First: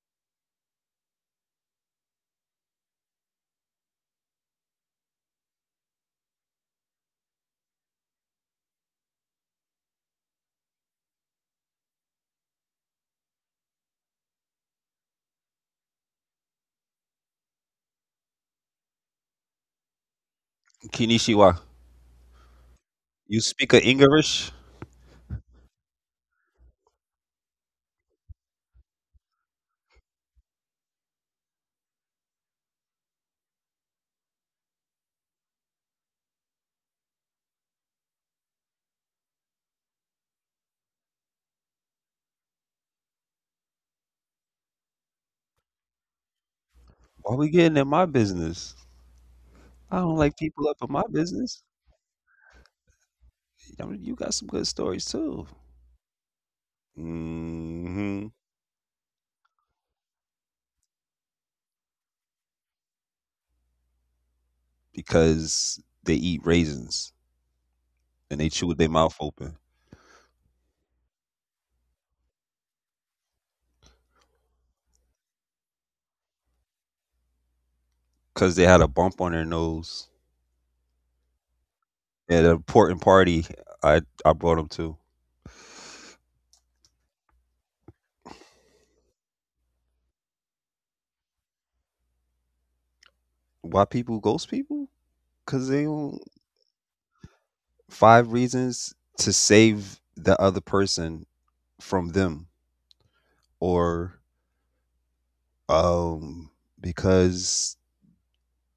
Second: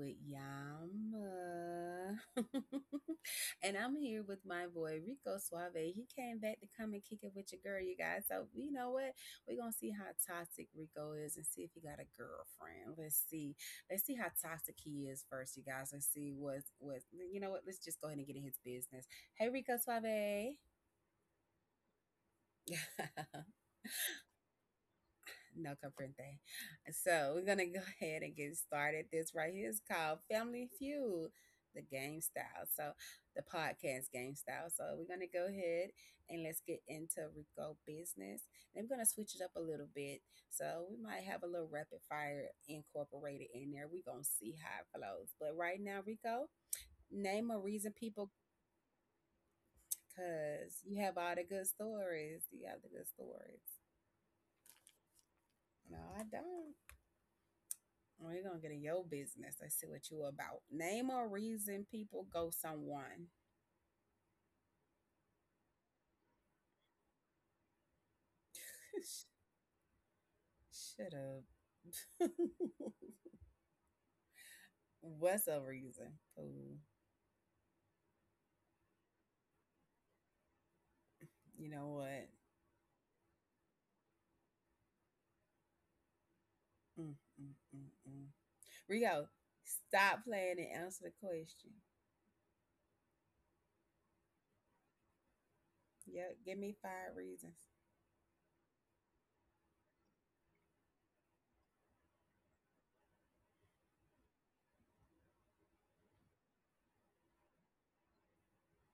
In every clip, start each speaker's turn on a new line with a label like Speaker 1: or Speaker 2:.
Speaker 1: with Yama. And I'm here with my boy Rico Suave. He came back to come and kick it with your girl, you guys. So, you know what? We're going to see how toxic Rico is and see if he got a girlfriend. Let's see. Let's see how toxic he is first, you guys. Let's see you know what? Let's just go ahead and get in his business. Hey, Rico Suave.
Speaker 2: Konnichiwa. You speak of English?
Speaker 1: No comfort. So we're gonna go ahead and get started. This right here is called Family Feud, the game style. So the podcast game style. So we're gonna go ahead and let's get into Rico business. And I'm gonna switch it up a little bit. So we might have a little rapid fire incorporated in there. We're gonna see how it flows. But right now, Rico, name
Speaker 2: Why
Speaker 1: a
Speaker 2: we getting
Speaker 1: reason
Speaker 2: in my
Speaker 1: people.
Speaker 2: business? I don't like people
Speaker 1: Cause
Speaker 2: up
Speaker 1: you
Speaker 2: in
Speaker 1: have
Speaker 2: my
Speaker 1: all the good
Speaker 2: business.
Speaker 1: stories. You have the good stories.
Speaker 2: I mean, you got some good stories too.
Speaker 1: No, I don't. We're
Speaker 2: hmm
Speaker 1: gonna get in your business. I see what you about. Name a reason people go someone.
Speaker 2: Because they eat raisins and they chew with their mouth open.
Speaker 1: Shut up. What's a reason? Ooh,
Speaker 2: Because they had a bump on their nose
Speaker 1: you know what?
Speaker 2: at an important party. I brought them to.
Speaker 1: Mm, mm, mm, mm. Rico, stop playing and answer the question.
Speaker 2: Why people ghost people? Because they don't.
Speaker 1: Yep, give me five reasons.
Speaker 2: Five reasons to save the other person from them, or um because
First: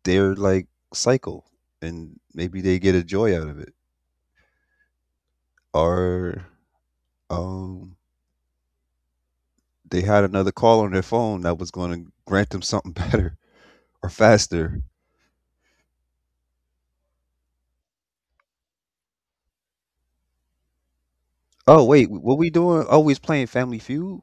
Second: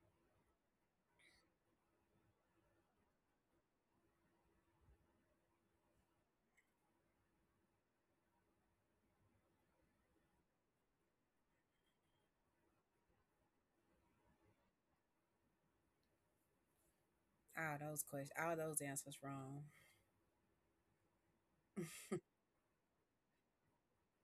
Speaker 2: their cycle, and maybe they get a joy out of it, or um they had another call on their phone that was going to grant them something better or faster.
Speaker 1: All those questions, all those answers wrong.
Speaker 2: Oh wait, what we doing? Oh, we's playing Family Feud.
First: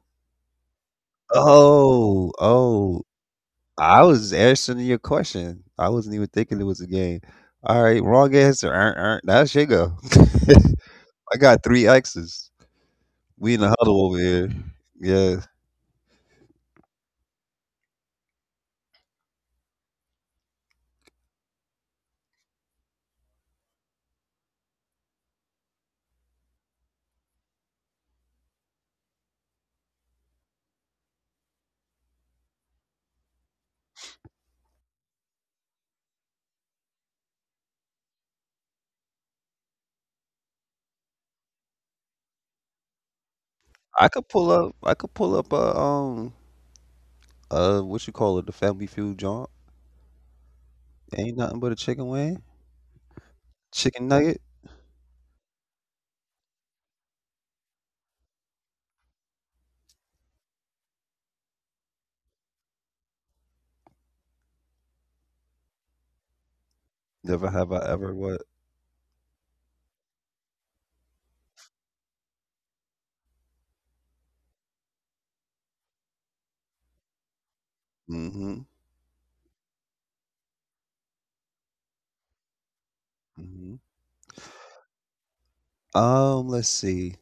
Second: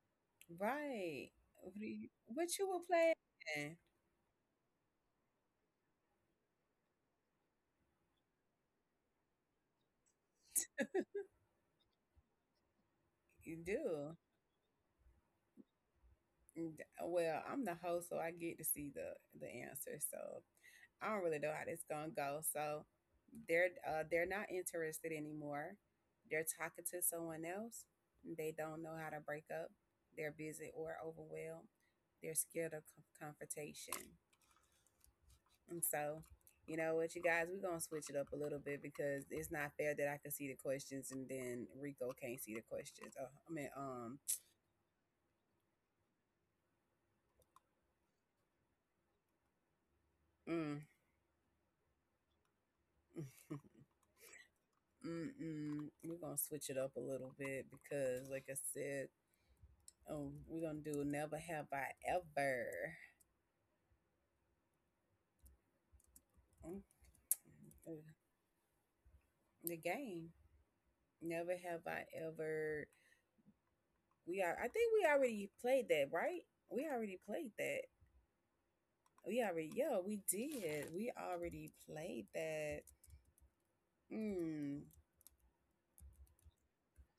Speaker 1: Right. What you
Speaker 2: oh
Speaker 1: what you were
Speaker 2: oh
Speaker 1: playing?
Speaker 2: I was answering your question. I wasn't even thinking it was a game. All right, wrong answer. That's your go. I got three X's. We
Speaker 1: You
Speaker 2: in the huddle
Speaker 1: do.
Speaker 2: over here. Yeah.
Speaker 1: Well, I'm the host, so I get to see the answer. So I don't really know how this gonna go. So they're not interested anymore. They're talking to someone else. They don't know how to break up. They're busy or overwhelmed. They're scared of confrontation. And so, you know what, you guys, we're gonna switch it up a little bit because it's not fair that I can see the questions and then Rico can't see the questions. Oh, I mean,
Speaker 2: I
Speaker 1: um,
Speaker 2: could pull up. I could pull up a what you call it, the Family Feud joint.
Speaker 1: mm,
Speaker 2: Ain't nothing but a chicken wing, chicken nugget.
Speaker 1: mm, mm, we're gonna switch it up a little bit because, like I said, oh, we're gonna do never have I ever. Mm,
Speaker 2: Never have I
Speaker 1: uh,
Speaker 2: ever what?
Speaker 1: The game. Never have I ever. We are. I think we already played that, right? We already played that.
Speaker 2: Mm-hmm.
Speaker 1: We already. Yeah, we did. We already played that.
Speaker 2: Mm-hmm.
Speaker 1: Mm,
Speaker 2: Let's see.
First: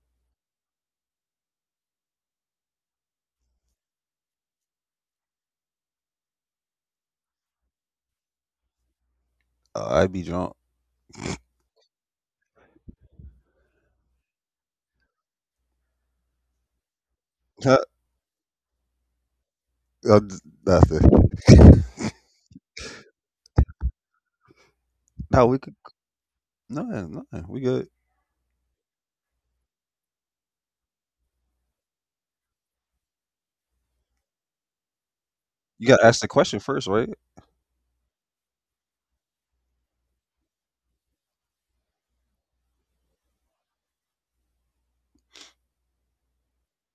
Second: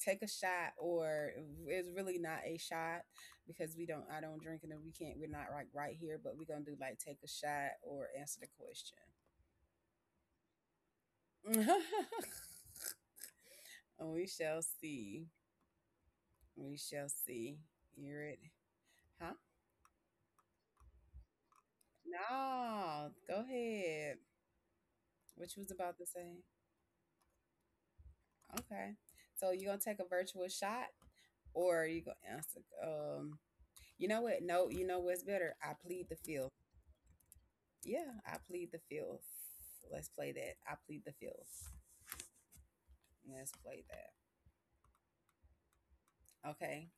Speaker 1: Take a shot, or it's really not a shot because we don't. I don't drink, and we can't. We're not like right here, but we're gonna do like take a shot or answer the question.
Speaker 2: I'd be drunk.
Speaker 1: And we shall see. We shall see.
Speaker 2: Huh,
Speaker 1: Hear it. Huh?
Speaker 2: uh, d- nothing.
Speaker 1: No, go ahead.
Speaker 2: No,
Speaker 1: What you
Speaker 2: we
Speaker 1: was
Speaker 2: could.
Speaker 1: about to say.
Speaker 2: No, no, we good.
Speaker 1: Okay. So you gonna take a virtual shot or you gonna answer you know what? No, you know what's better? I
Speaker 2: You
Speaker 1: plead
Speaker 2: gotta
Speaker 1: the
Speaker 2: ask the
Speaker 1: field.
Speaker 2: question first, right?
Speaker 1: Yeah, I plead the field. Let's play that. I plead the field. Let's play that. Okay.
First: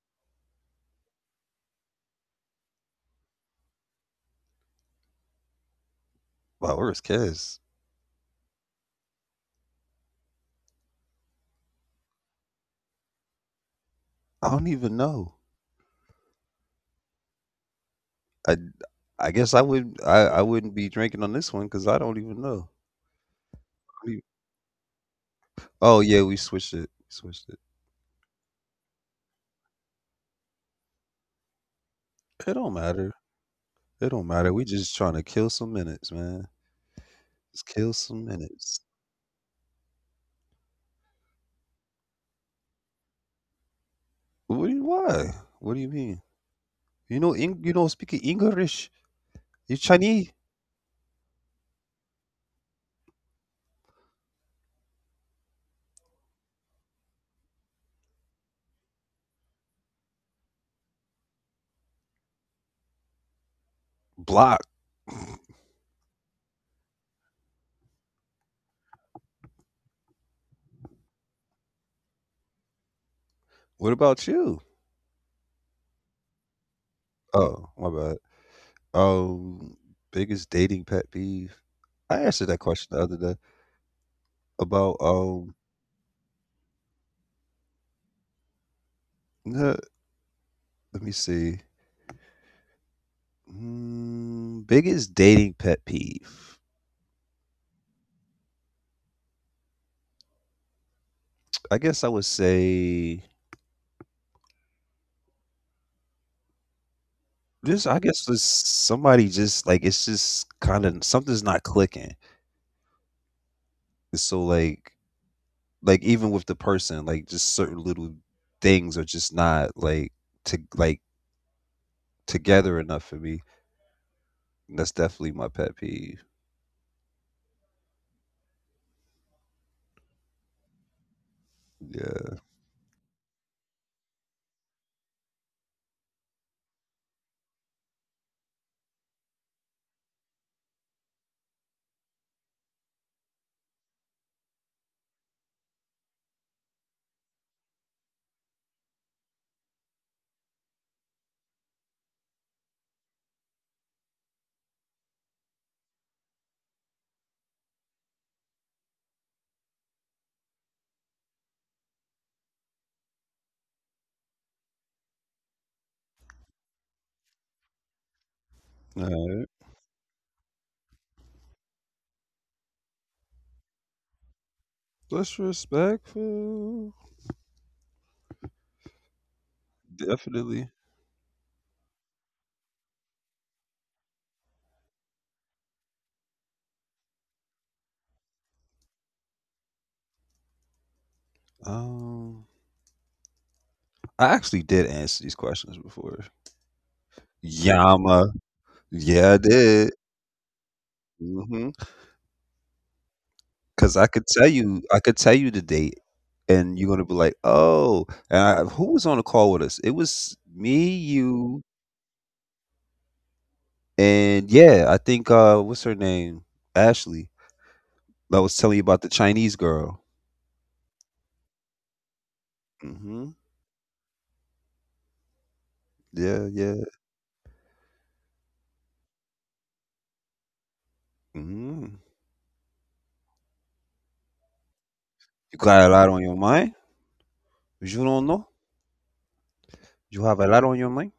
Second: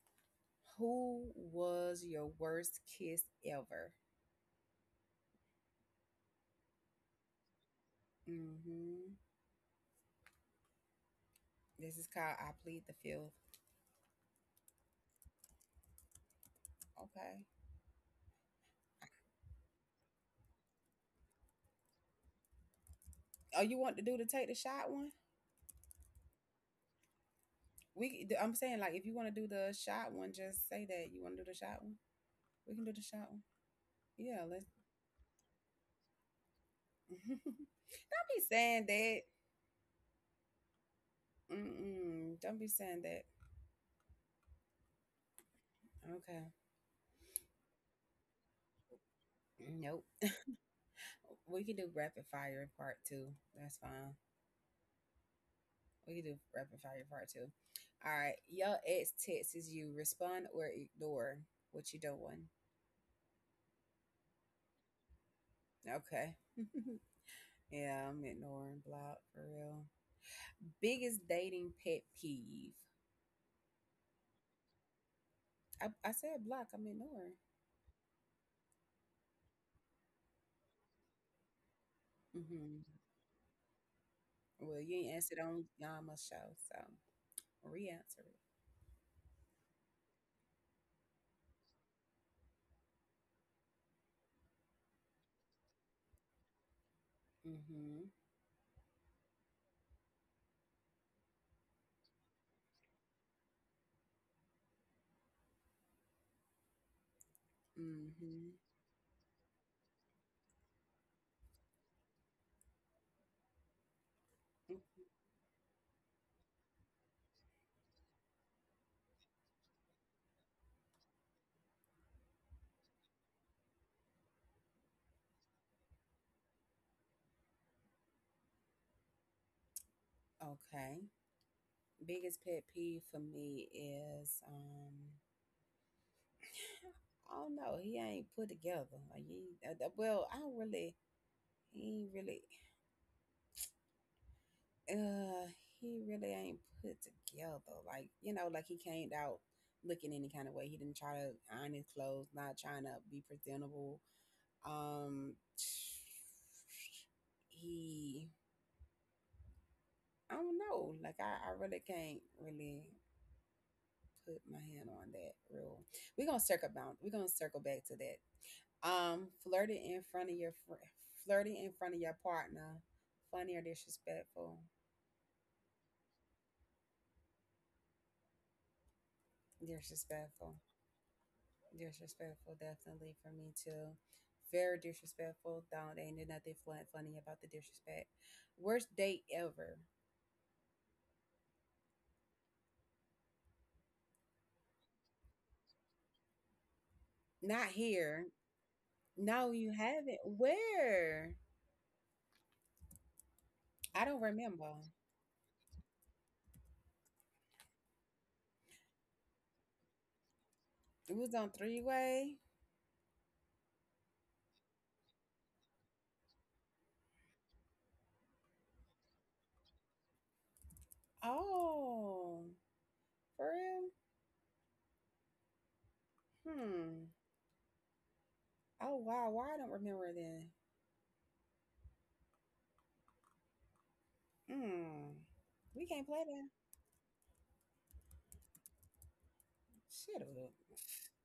Speaker 1: Who was your worst kiss ever?
Speaker 2: Wow, where's Kez?
Speaker 1: Mm-hmm. This is called I plead the field.
Speaker 2: I don't even know.
Speaker 1: Okay.
Speaker 2: I I guess I would, I wouldn't be drinking on this one because I don't even know.
Speaker 1: Oh, you want to do
Speaker 2: We-
Speaker 1: the take the shot one?
Speaker 2: Oh yeah, we switched it. We switched it.
Speaker 1: I'm saying like if you want to do the shot one, just say that you want to do the shot one.
Speaker 2: It don't
Speaker 1: We can do the
Speaker 2: matter.
Speaker 1: shot one.
Speaker 2: It don't
Speaker 1: Yeah,
Speaker 2: matter.
Speaker 1: let's.
Speaker 2: We just trying to kill some minutes, man. Just kill some
Speaker 1: Don't be
Speaker 2: minutes.
Speaker 1: saying that. Mm-mm, don't be saying that.
Speaker 2: What do you, why? What do you mean?
Speaker 1: Okay.
Speaker 2: You know, Eng- you don't speak English. You
Speaker 1: Nope.
Speaker 2: Chinese.
Speaker 1: We can do rapid fire part two. That's fine. We can do rapid fire part two. All right. Your ex texts you. Respond or ignore, what you doing?
Speaker 2: Block.
Speaker 1: Okay. Yeah, I'm ignoring block for real. Biggest dating pet peeve.
Speaker 2: What about you?
Speaker 1: I said block. I'm ignoring.
Speaker 2: Oh, my bad. Um, Biggest dating pet peeve. I answered that
Speaker 1: Mhm.
Speaker 2: question the other day
Speaker 1: Well,
Speaker 2: about.
Speaker 1: you ain't answered on Yama's show, so re-answer it.
Speaker 2: Let me see. Mm, biggest dating pet peeve.
Speaker 1: Mhm.
Speaker 2: I guess I would say this. I guess was
Speaker 1: Mhm.
Speaker 2: somebody just like it's just kind of something's not clicking. It's so
Speaker 1: Mm,
Speaker 2: like even with the person, like just certain little things are just not like to like together enough for me. And that's definitely my pet peeve.
Speaker 1: Okay.
Speaker 2: Yeah.
Speaker 1: Biggest pet peeve for me is I don't know, he ain't put together. Like he, well, I don't really he ain't really uh he really ain't put together. Like, you know, like he came out looking any kind of way. He didn't try to iron his clothes, not trying to be presentable. Um, he, I don't know. Like I really can't really put my hand on that. Real. We're gonna circle bound. We're gonna circle back to that.
Speaker 2: Alright.
Speaker 1: Flirting in front of your flirting in front of your partner, funny or disrespectful?
Speaker 2: Disrespectful.
Speaker 1: Disrespectful.
Speaker 2: Definitely.
Speaker 1: Disrespectful, definitely for me too. Very disrespectful. Don't ain't nothing funny about the disrespect. Worst date ever.
Speaker 2: Um, I actually did answer these questions before.
Speaker 1: Not here.
Speaker 2: Yama. Yeah, I
Speaker 1: No, you
Speaker 2: did.
Speaker 1: haven't. Where?
Speaker 2: Because
Speaker 1: I
Speaker 2: I
Speaker 1: don't
Speaker 2: could tell
Speaker 1: remember.
Speaker 2: you I could tell you the date, and you're gonna be like, "Oh," and I who was on the call with us? It was me,
Speaker 1: It was on
Speaker 2: you,
Speaker 1: three way.
Speaker 2: and yeah, I think, what's her name? Ashley, that was telling you about the Chinese girl.
Speaker 1: Oh,
Speaker 2: Mhm.
Speaker 1: for real?
Speaker 2: Yeah, yeah.
Speaker 1: Hmm. Oh wow. Why I don't remember then?
Speaker 2: Mhm.
Speaker 1: Hmm.
Speaker 2: You
Speaker 1: We
Speaker 2: got a
Speaker 1: can't
Speaker 2: lot
Speaker 1: play
Speaker 2: on your
Speaker 1: that.
Speaker 2: mind? You don't know?
Speaker 1: Shut
Speaker 2: You have a
Speaker 1: up.
Speaker 2: lot on your mind?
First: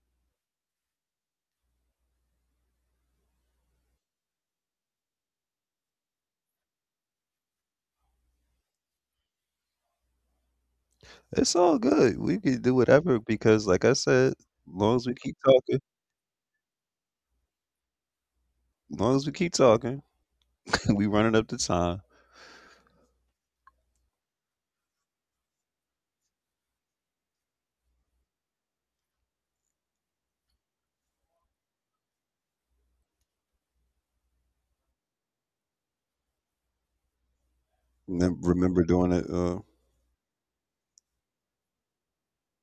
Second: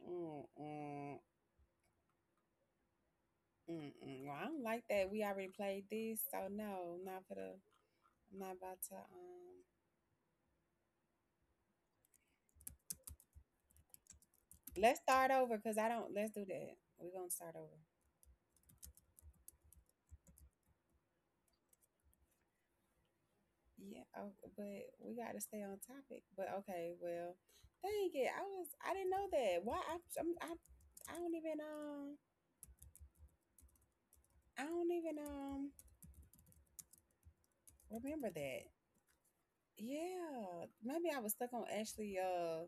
Speaker 1: Mm, mm, mm, mm. Well, I don't like that. We already played this, so no, I'm not gonna. I'm not about to.
Speaker 2: It's all good. We can do whatever because, like I said, long
Speaker 1: Let's
Speaker 2: as we
Speaker 1: start
Speaker 2: keep
Speaker 1: over because
Speaker 2: talking,
Speaker 1: I don't. Let's do that. We're gonna start over.
Speaker 2: long as we keep talking, we running up the time.
Speaker 1: Yeah, oh, but we got to stay on topic. But okay, well, dang it, I didn't know that. Why I I'm, I don't even I don't even um remember that.
Speaker 2: Remember doing it,
Speaker 1: Yeah, maybe I was stuck on Ashley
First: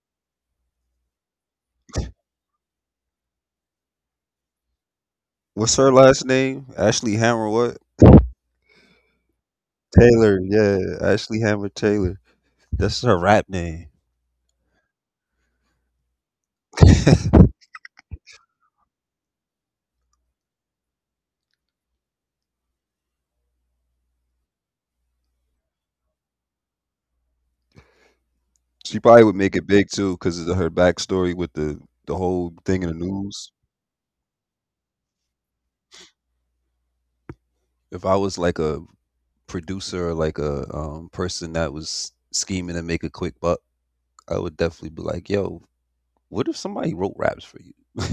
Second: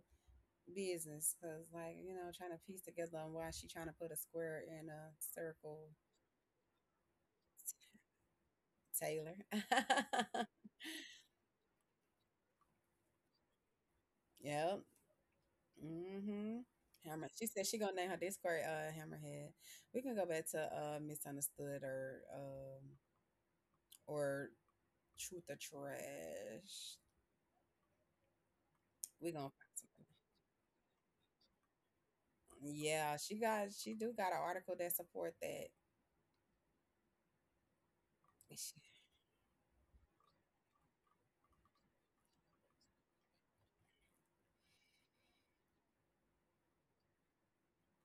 Speaker 1: business because like you know trying to piece together on why she trying to put a square in a
Speaker 2: what's
Speaker 1: circle.
Speaker 2: her last name? Ashley Hammer what?
Speaker 1: Taylor.
Speaker 2: Taylor. Yeah, Ashley Hammer Taylor. That's her rap name.
Speaker 1: Yep. Mhm. Hammer. She said she gonna name her Discord Hammerhead. We can go back to misunderstood or truth or trash.
Speaker 2: She probably would
Speaker 1: We
Speaker 2: make
Speaker 1: gonna
Speaker 2: it
Speaker 1: find
Speaker 2: big too
Speaker 1: something.
Speaker 2: because of her backstory with the whole thing in the
Speaker 1: Yeah,
Speaker 2: news.
Speaker 1: she do got an article that support that.
Speaker 2: If I was like
Speaker 1: She,
Speaker 2: a producer or like a person that was scheming to make a quick buck, I would definitely be like, "Yo, what if somebody wrote raps for you?"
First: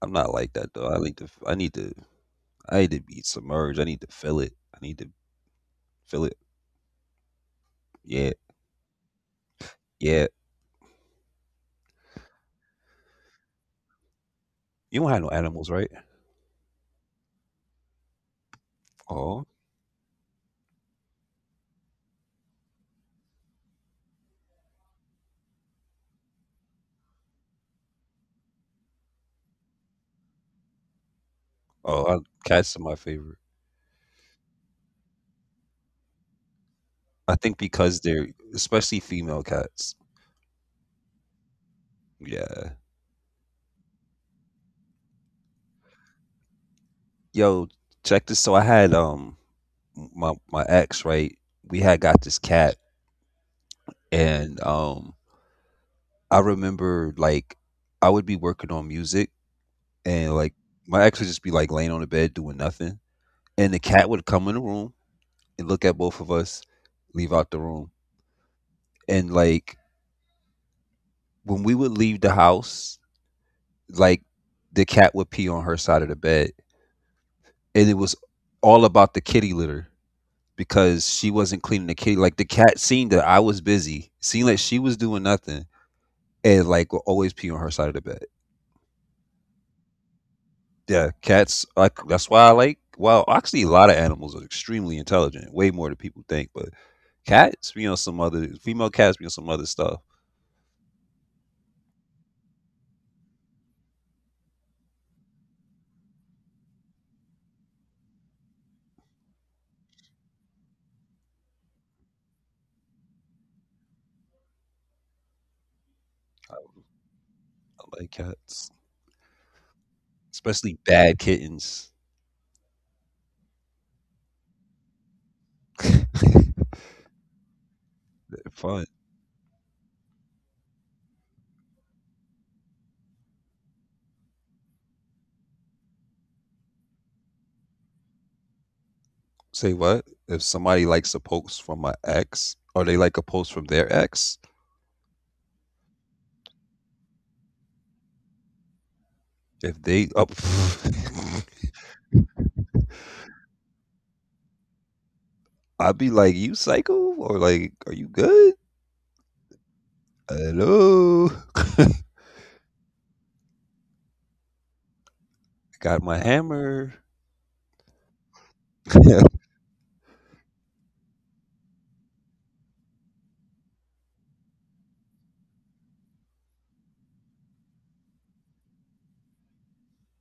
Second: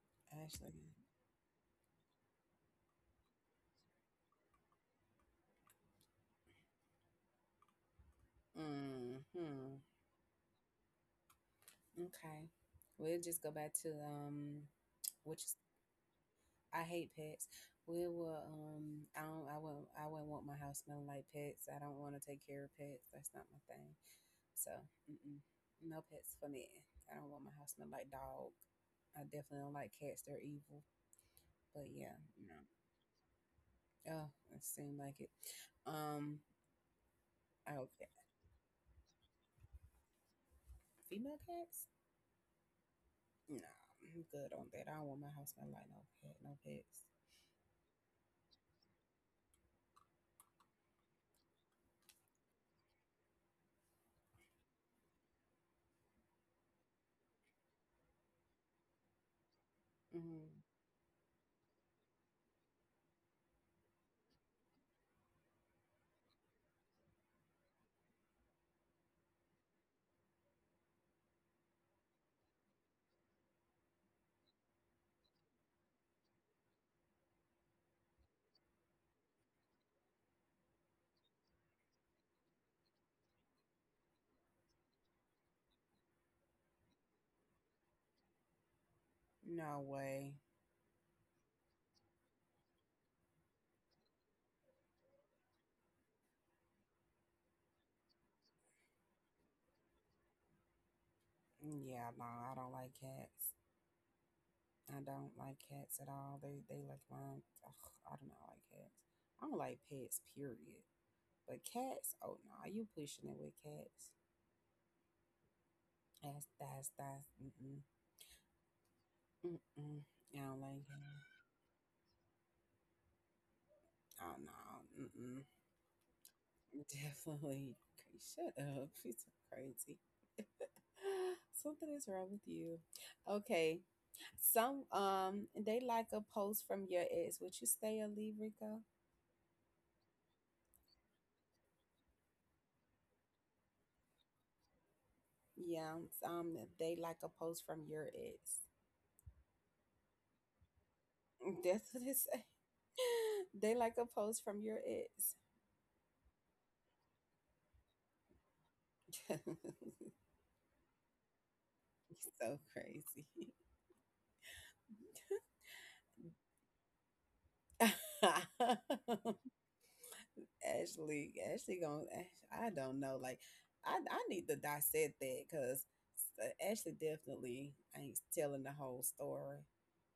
Speaker 2: I'm not like that
Speaker 1: Ashley.
Speaker 2: though. I need to be submerged. I need to feel it. I need to feel it. Yeah,
Speaker 1: Hmm.
Speaker 2: yeah.
Speaker 1: Okay. We'll just go back to
Speaker 2: You don't have no
Speaker 1: which is
Speaker 2: animals, right?
Speaker 1: I hate pets. We will I
Speaker 2: Oh.
Speaker 1: don't I won't I wouldn't want my house smelling like pets. I don't want to take care of pets. That's not my thing. So mm-mm. No pets for me. I don't want my house smelling like dog. I definitely don't like cats. They're evil. But
Speaker 2: Oh, I,
Speaker 1: yeah, no.
Speaker 2: cats are my favorite.
Speaker 1: Oh, it seemed like it. Um,
Speaker 2: I think
Speaker 1: I hope
Speaker 2: because
Speaker 1: that
Speaker 2: they're especially female cats.
Speaker 1: female cats.
Speaker 2: Yeah.
Speaker 1: No, I'm good on that. I don't want my house smell like no pet, no pets.
Speaker 2: Yo, check this. So I had my my ex right. We had got this cat, and I remember like I would be working on music, and
Speaker 1: Mm,
Speaker 2: like my ex would just be like laying on the bed doing nothing, and the cat would come in the room and look at both of us, leave out the room, and like when we would leave the house, like the cat would pee on her side of the bed, and it was all about the kitty litter because she wasn't cleaning the kitty. Like the cat seen that I was busy, seen that she was doing nothing, and like will always pee on her side of the bed.
Speaker 1: no way.
Speaker 2: Yeah, cats. Like that's why I like. Well, actually, a lot of animals are extremely intelligent, way more than people think. But cats be on some other, female cats be on some other stuff.
Speaker 1: Yeah, no, I don't like cats. I don't like cats at all. They like mine. Ugh, I do not like cats. I don't like pets. Period. But cats. Oh no, you pushing it with cats. That's. Mm, mm,
Speaker 2: I like cats,
Speaker 1: mm, mm. I don't
Speaker 2: especially
Speaker 1: like.
Speaker 2: bad
Speaker 1: Cats.
Speaker 2: kittens.
Speaker 1: Oh no.
Speaker 2: They're
Speaker 1: Definitely. Okay, shut
Speaker 2: fun.
Speaker 1: up. She's so crazy. Something is wrong with you. Okay. Some they like a post from your ex. Would you stay or leave, Rico?
Speaker 2: Say what? If somebody likes a post from my ex, or they like a post from their ex,
Speaker 1: Yeah, they like a post from your ex.
Speaker 2: if they up,
Speaker 1: That's what it say. They like a post from your ex.
Speaker 2: I'd be like, "You psycho?" Or like, "Are you good?"
Speaker 1: You're
Speaker 2: Hello, I
Speaker 1: so crazy.
Speaker 2: got my hammer.
Speaker 1: Ashley going I don't know. Like, I need to dissect that because Ashley definitely ain't telling the whole story.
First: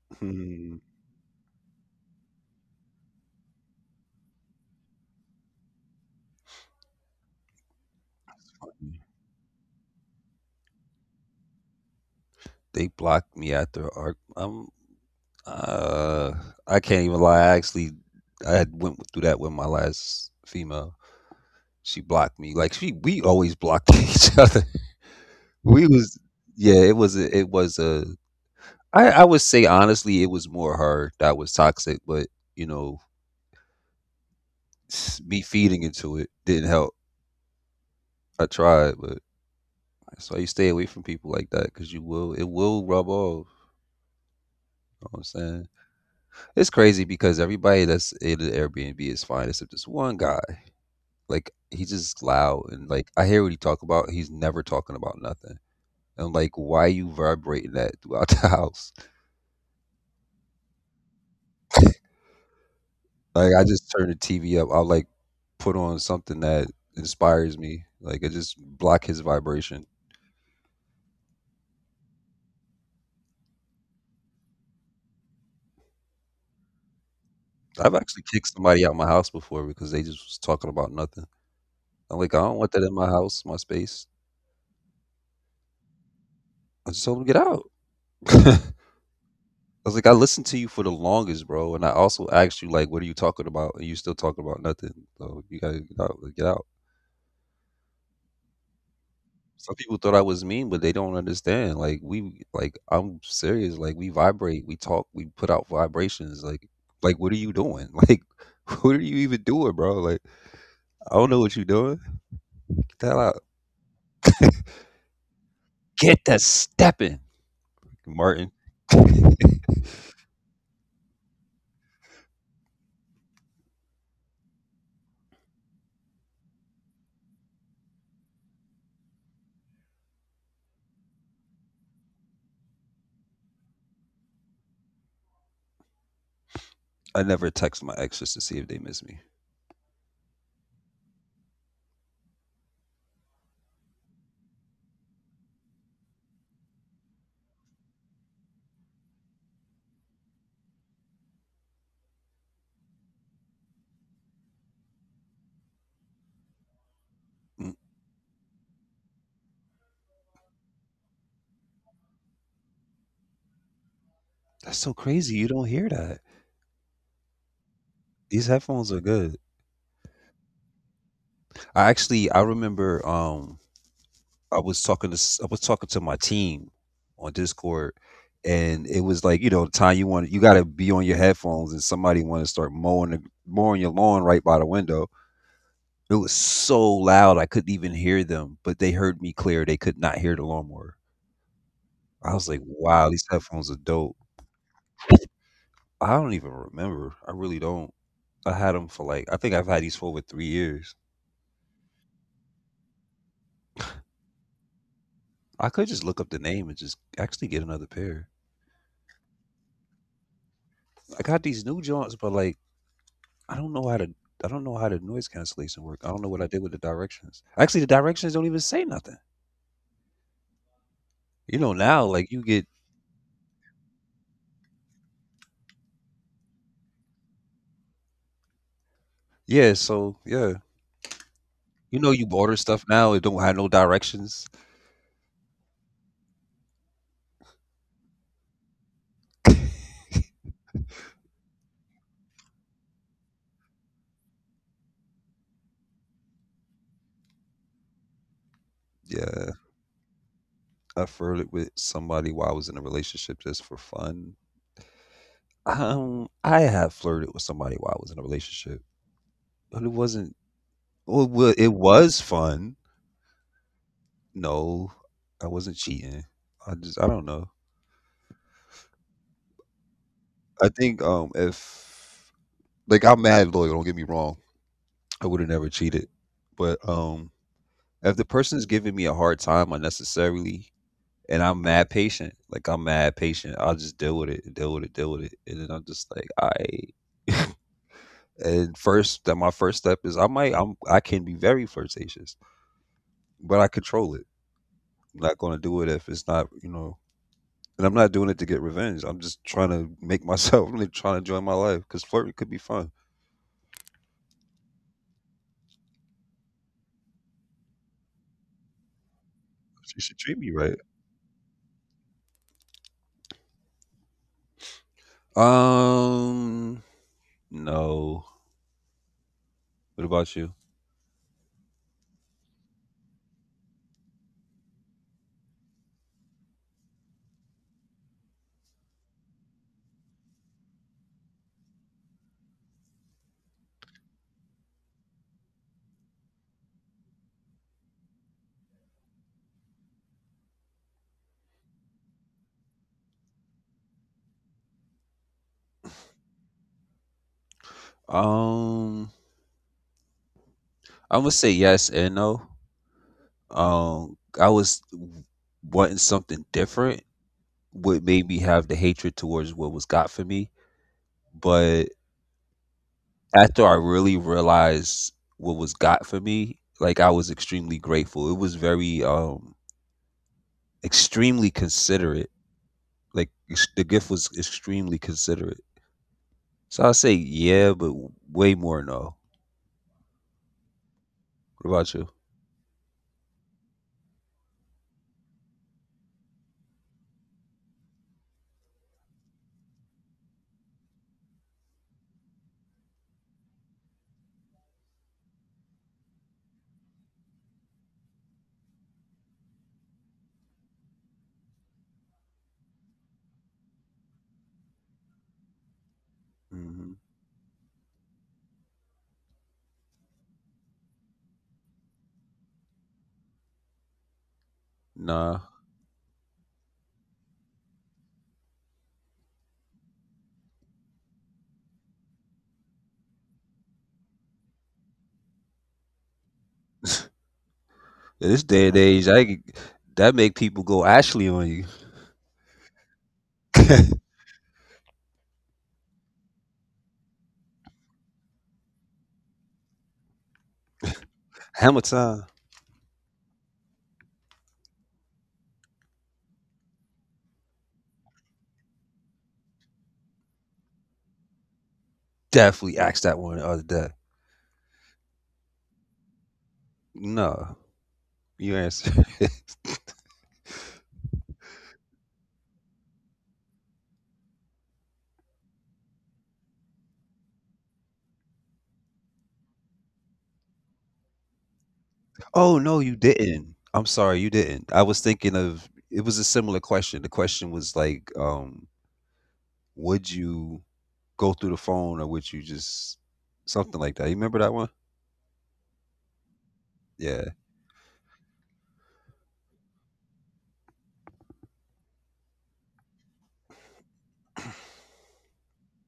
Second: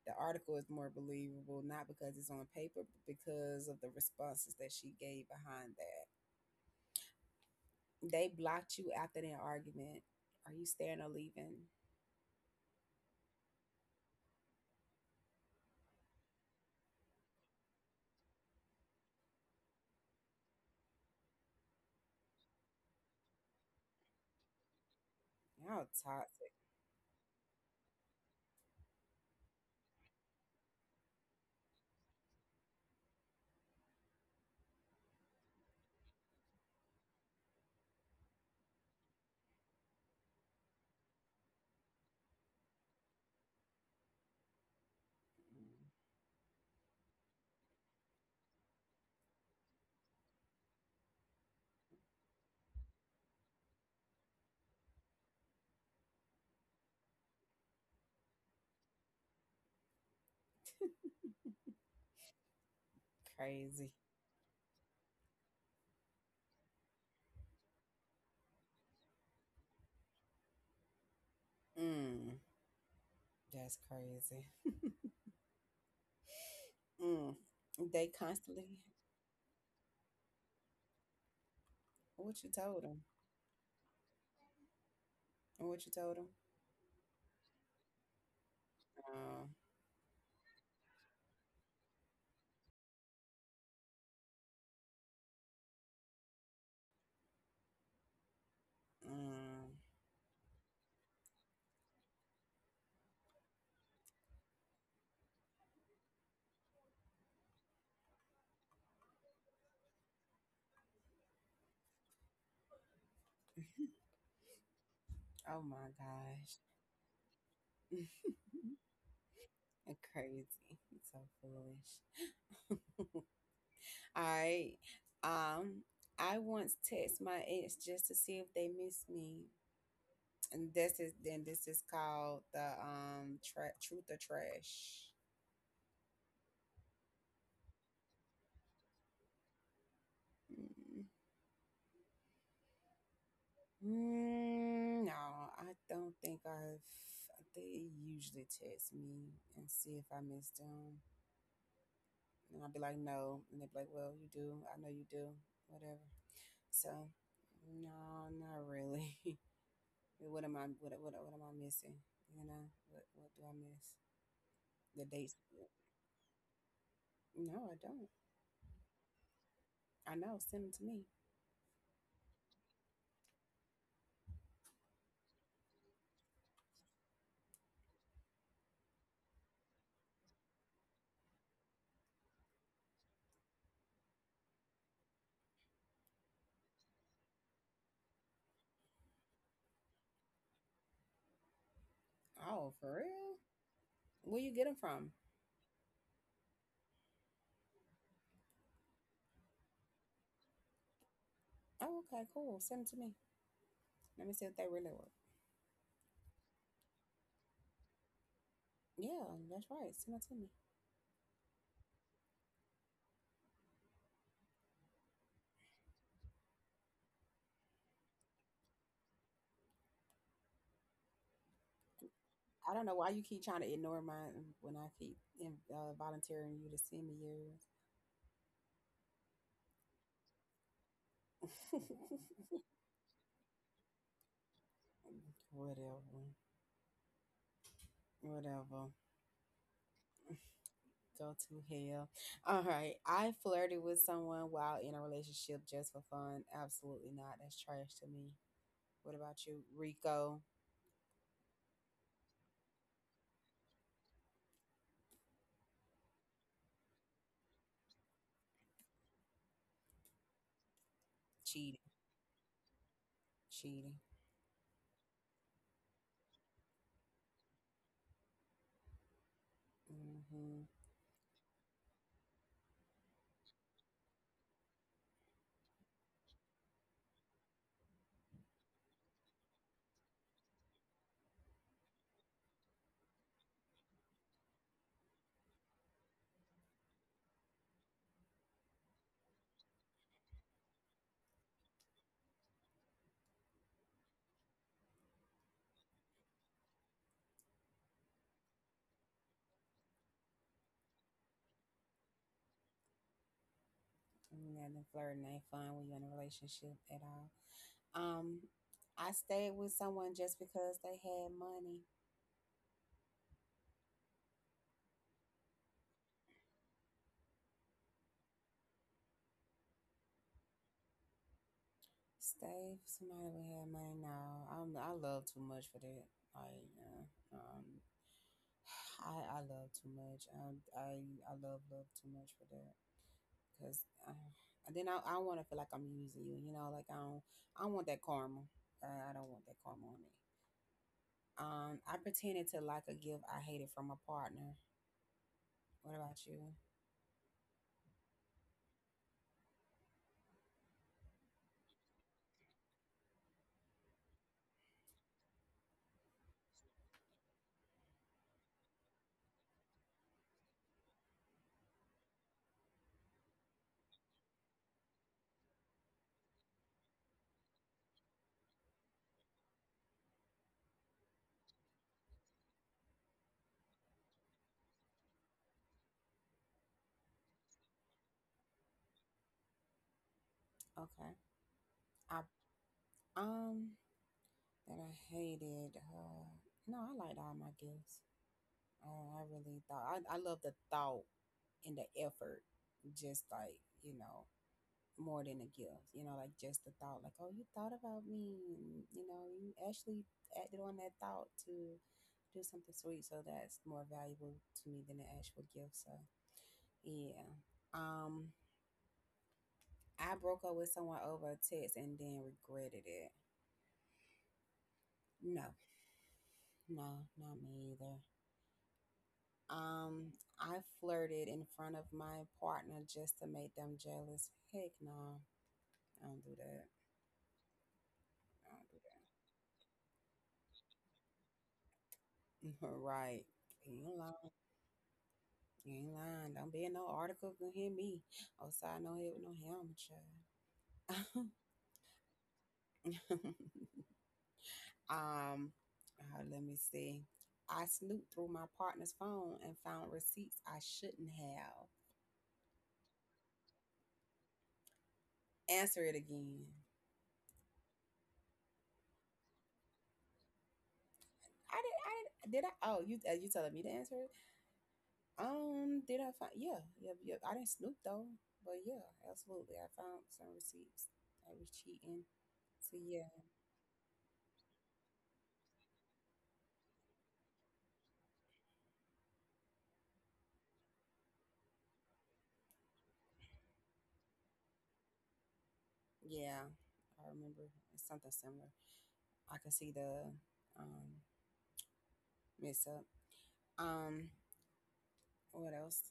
Speaker 1: The article is
Speaker 2: Hmm.
Speaker 1: more believable not because it's on paper, but because of the responses that she gave behind that. They blocked you after that argument. Are you staying or leaving?
Speaker 2: They blocked me after art. Am uh, I can't even lie. I had went through that with my last female. She blocked me. Like she, we always blocked each other.
Speaker 1: Y'all
Speaker 2: We was,
Speaker 1: toxic,
Speaker 2: yeah, it was a. I would say honestly, it was more her that was toxic, but you know, me feeding into it didn't help. I tried, but that's why you stay away from people like that because you will, it will rub off. You know what I'm saying, it's crazy because everybody that's in the Airbnb is fine except this one guy. Like he's just loud and like I hear what he talk about. He's never talking about nothing. And I'm like, why you vibrating that throughout the house? Like I
Speaker 1: crazy.
Speaker 2: just turn the TV up. I'll like put on something that inspires me. Like I just block his vibration.
Speaker 1: Mm, that's crazy. Mm.
Speaker 2: I've
Speaker 1: They
Speaker 2: actually kicked
Speaker 1: constantly
Speaker 2: somebody out my house before because they just was talking about nothing. I'm like,
Speaker 1: what
Speaker 2: I
Speaker 1: you
Speaker 2: don't want
Speaker 1: told
Speaker 2: that in
Speaker 1: them
Speaker 2: my house, my space.
Speaker 1: and what you told them?
Speaker 2: I just told them get out. I
Speaker 1: Mm,
Speaker 2: was like, I listened to you for the longest, bro, and I also asked you like, what are you talking about? And you still talking about nothing. So you gotta get out. Like, get out. Some
Speaker 1: mm.
Speaker 2: people thought I was mean, but they don't understand. Like we, like I'm serious. Like we vibrate, we talk, we put out vibrations. Like what are you doing? Like, what are you even doing, bro? Like, I don't know what you are doing. Get that out.
Speaker 1: Oh my
Speaker 2: Get that
Speaker 1: gosh.
Speaker 2: stepping. Martin.
Speaker 1: And crazy. It's so foolish. All right. Um, I once text my ex just to see if they miss me. And this is then this is called the truth or trash.
Speaker 2: I never text my exes to see if they miss me.
Speaker 1: Mm. No, I don't think I've. They usually text me and see if I miss them, and I'll be like, no, and they'd be like, well, you do. I know you do. Whatever. So
Speaker 2: Mm.
Speaker 1: no, not really. What am I? What am I missing? You know, what do I miss?
Speaker 2: That's so
Speaker 1: The dates?
Speaker 2: crazy. You don't hear that.
Speaker 1: No, I don't.
Speaker 2: These headphones are good.
Speaker 1: I know. Send them to me.
Speaker 2: I remember I was talking to I was talking to my team on Discord, and it was like, you know, the time you want, you got to be on your headphones and somebody want to start mowing the, mowing your lawn right by the window. It was so loud I couldn't even hear them, but they heard me clear. They could not hear the lawnmower. I was like,
Speaker 1: Oh, for
Speaker 2: "Wow, these
Speaker 1: real?
Speaker 2: headphones are dope."
Speaker 1: Where you get them from?
Speaker 2: I don't even remember. I really don't. I had them for like, I think I've had these for over 3 years.
Speaker 1: Oh, okay, cool. Send them to me. Let me see if they really work.
Speaker 2: I could just look up the name and just actually get another pair.
Speaker 1: Yeah, that's right. Send them to me.
Speaker 2: I got these new joints, but like I don't know how to. I don't know how the noise cancellation work. I don't know what I did with the directions. Actually, the directions don't even say nothing. You know now, like you get
Speaker 1: I don't know why you keep trying to ignore mine when I keep volunteering you to send me yours.
Speaker 2: yeah. So yeah, you know you order stuff now. It don't have no directions.
Speaker 1: Whatever. Whatever. Go to hell. All right. I flirted with someone while in a relationship just for fun. Absolutely not. That's trash to me. What about
Speaker 2: Yeah,
Speaker 1: you, Rico?
Speaker 2: I flirted with somebody while I was in a relationship just for fun. I have flirted with somebody while I was in a relationship. But it wasn't. Well, it
Speaker 1: Cheating.
Speaker 2: was fun.
Speaker 1: Cheating.
Speaker 2: No, I wasn't cheating. I don't know.
Speaker 1: Mm-hmm.
Speaker 2: I think if like I'm mad loyal, don't get me wrong. I would have never cheated. But if the person's giving me a hard time unnecessarily, and I'm mad patient, like I'm mad patient, I'll just deal with it, and then I'm just like, I. And first, that my first step is I might I'm I can be very flirtatious, but I control it. I'm not gonna do it if it's not, you know. And I'm not doing it to get revenge. I'm just trying to make myself. I'm really trying to enjoy my life because flirting could be fun.
Speaker 1: Nothing flirting ain't fun when you're in a relationship at all. Um, I stayed with
Speaker 2: She
Speaker 1: someone
Speaker 2: should
Speaker 1: just
Speaker 2: treat me
Speaker 1: because
Speaker 2: right.
Speaker 1: they had money.
Speaker 2: Um, no. What about you?
Speaker 1: Stay with somebody who had money. No, I love too much for that. Like, I love too much. I love too much for that. Cause uh, and then I want to feel like I'm using you. You know, like I don't want that karma. I don't want that karma on me. I pretended to like a gift I hated from a partner. What about you?
Speaker 2: Um, I'm gonna say yes and no. Um, I was w- wanting something different. What made me have the hatred towards what was got for me, but after I really realized what was got for me, like I was extremely grateful. It was very extremely considerate. The gift was extremely considerate. So I say yeah, but way more no.
Speaker 1: Okay.
Speaker 2: What about you?
Speaker 1: I um that I hated. No, I liked all my gifts. I really thought I love the thought and the effort. Just like you know. more than a gift. You know, like just the thought, like, oh, you thought about me, and you actually acted on that thought to do something sweet. So that's more valuable to me than the actual gift. So
Speaker 2: hmm
Speaker 1: yeah, um, I broke up with someone over a text and then regretted it. No,
Speaker 2: Nah.
Speaker 1: no, not me either. Um, I flirted in front of my partner just to make them jealous. Heck no, I don't do that.
Speaker 2: In this
Speaker 1: I don't
Speaker 2: day and
Speaker 1: do
Speaker 2: age, I could- that make people go Ashley on you.
Speaker 1: that. Right. You lying. You ain't lying. Don't be in no article. Can hear me. Oh, side no head with no helmet, child.
Speaker 2: Hammer time.
Speaker 1: um, Let me see. I snooped through my partner's phone and found receipts I shouldn't have.
Speaker 2: Definitely asked that one the other day.
Speaker 1: Answer it again.
Speaker 2: No, you answer.
Speaker 1: I did. I did. Did I? Oh, you. You telling me to answer it? Did I find? Yeah, yeah, yeah. I didn't snoop though, but yeah, absolutely. I found some receipts. I was cheating.
Speaker 2: Oh
Speaker 1: So
Speaker 2: no, you
Speaker 1: yeah,
Speaker 2: didn't. I'm sorry, you didn't. I was thinking of it was a similar question. The question was like, would you go through the phone or would you just something like that? You remember that one?
Speaker 1: yeah. I
Speaker 2: Yeah.
Speaker 1: remember it's something similar. I can see the um, mess up. Um, what else?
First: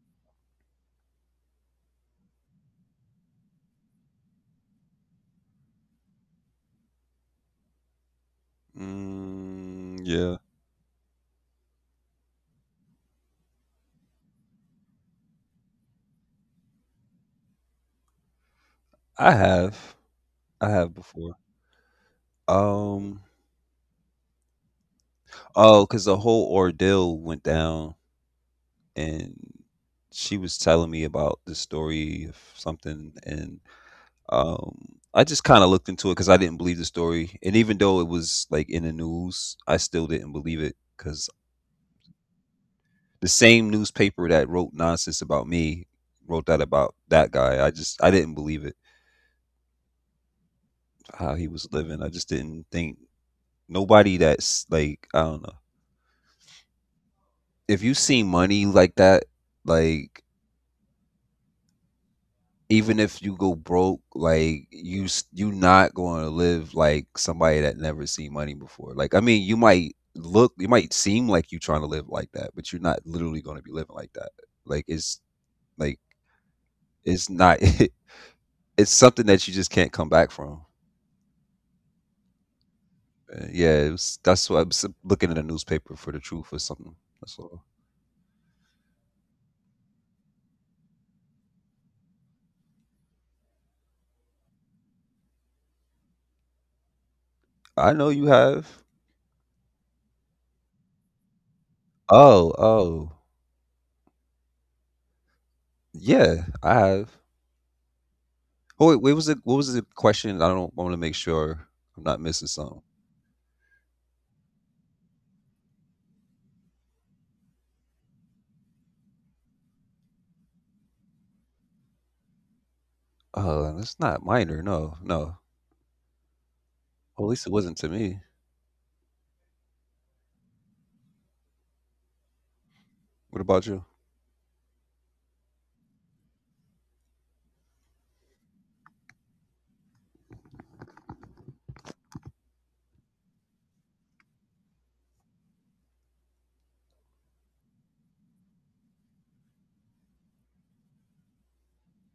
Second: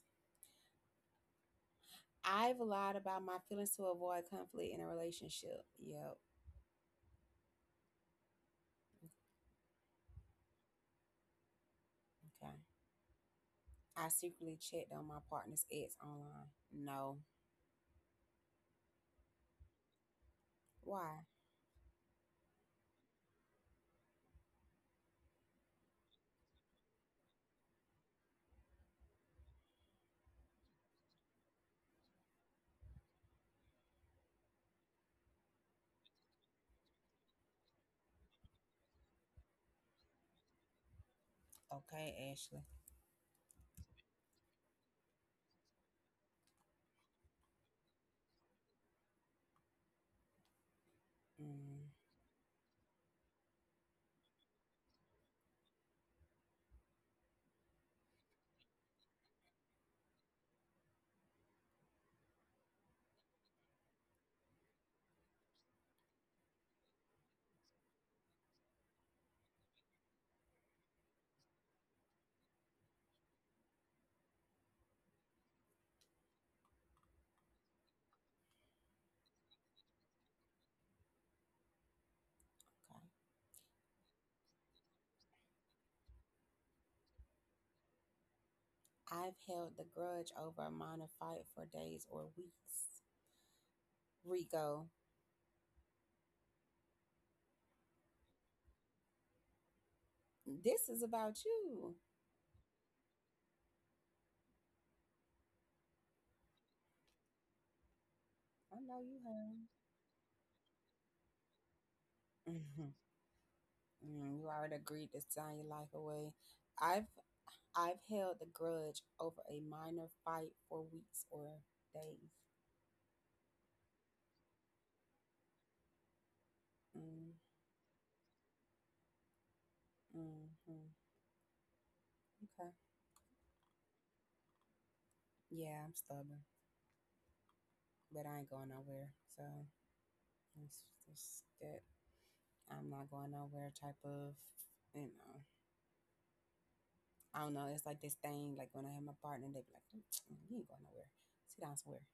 Speaker 1: I've lied about my feelings to avoid conflict in a relationship. Yep.
Speaker 2: Mm, yeah,
Speaker 1: Okay. I secretly checked on my partner's ex online. No.
Speaker 2: I have, I have
Speaker 1: Why?
Speaker 2: before. Um, oh, because the whole ordeal went down, and she was telling me about the story of something, and I just kind of looked into it because I didn't believe the story, and even though it was like in the news, I still didn't believe it because
Speaker 1: Okay, Ashley.
Speaker 2: the same newspaper that wrote nonsense about me wrote that about that guy. I just I didn't believe it how he was
Speaker 1: Mm,
Speaker 2: living. I just didn't think nobody that's like, I don't know, if you see money like that, like even if you go broke, like you s- you not going to live like somebody that never seen money before. Like I mean, you might look, you might seem like you trying to live like that, but you're not literally going to be living like that. Like it's like it's not. It's something that you just can't come back from. Yeah, it was, that's what I was looking in the newspaper for the truth or something. That's all.
Speaker 1: okay. I've held the grudge over a minor fight for days or weeks. Rico,
Speaker 2: I know you have.
Speaker 1: this is about you.
Speaker 2: Oh, oh, yeah, I have.
Speaker 1: I
Speaker 2: Oh, wait,
Speaker 1: know you
Speaker 2: what
Speaker 1: have.
Speaker 2: was the question? I don't want to make sure I'm not missing something.
Speaker 1: Mhm. Mm, you already agreed to sign your life away. I've I've held the grudge over a minor fight for weeks or days.
Speaker 2: That's not minor. No, no. Well, at
Speaker 1: Mm,
Speaker 2: least it wasn't to me.
Speaker 1: mm, mm. Okay.
Speaker 2: What about you?
Speaker 1: Yeah, I'm stubborn, but I ain't going nowhere. So it's just that I'm not going nowhere type of, you know. I don't know. It's like this thing. Like when I have my partner, they be like, "Mm, mm, you ain't going nowhere. Sit down somewhere."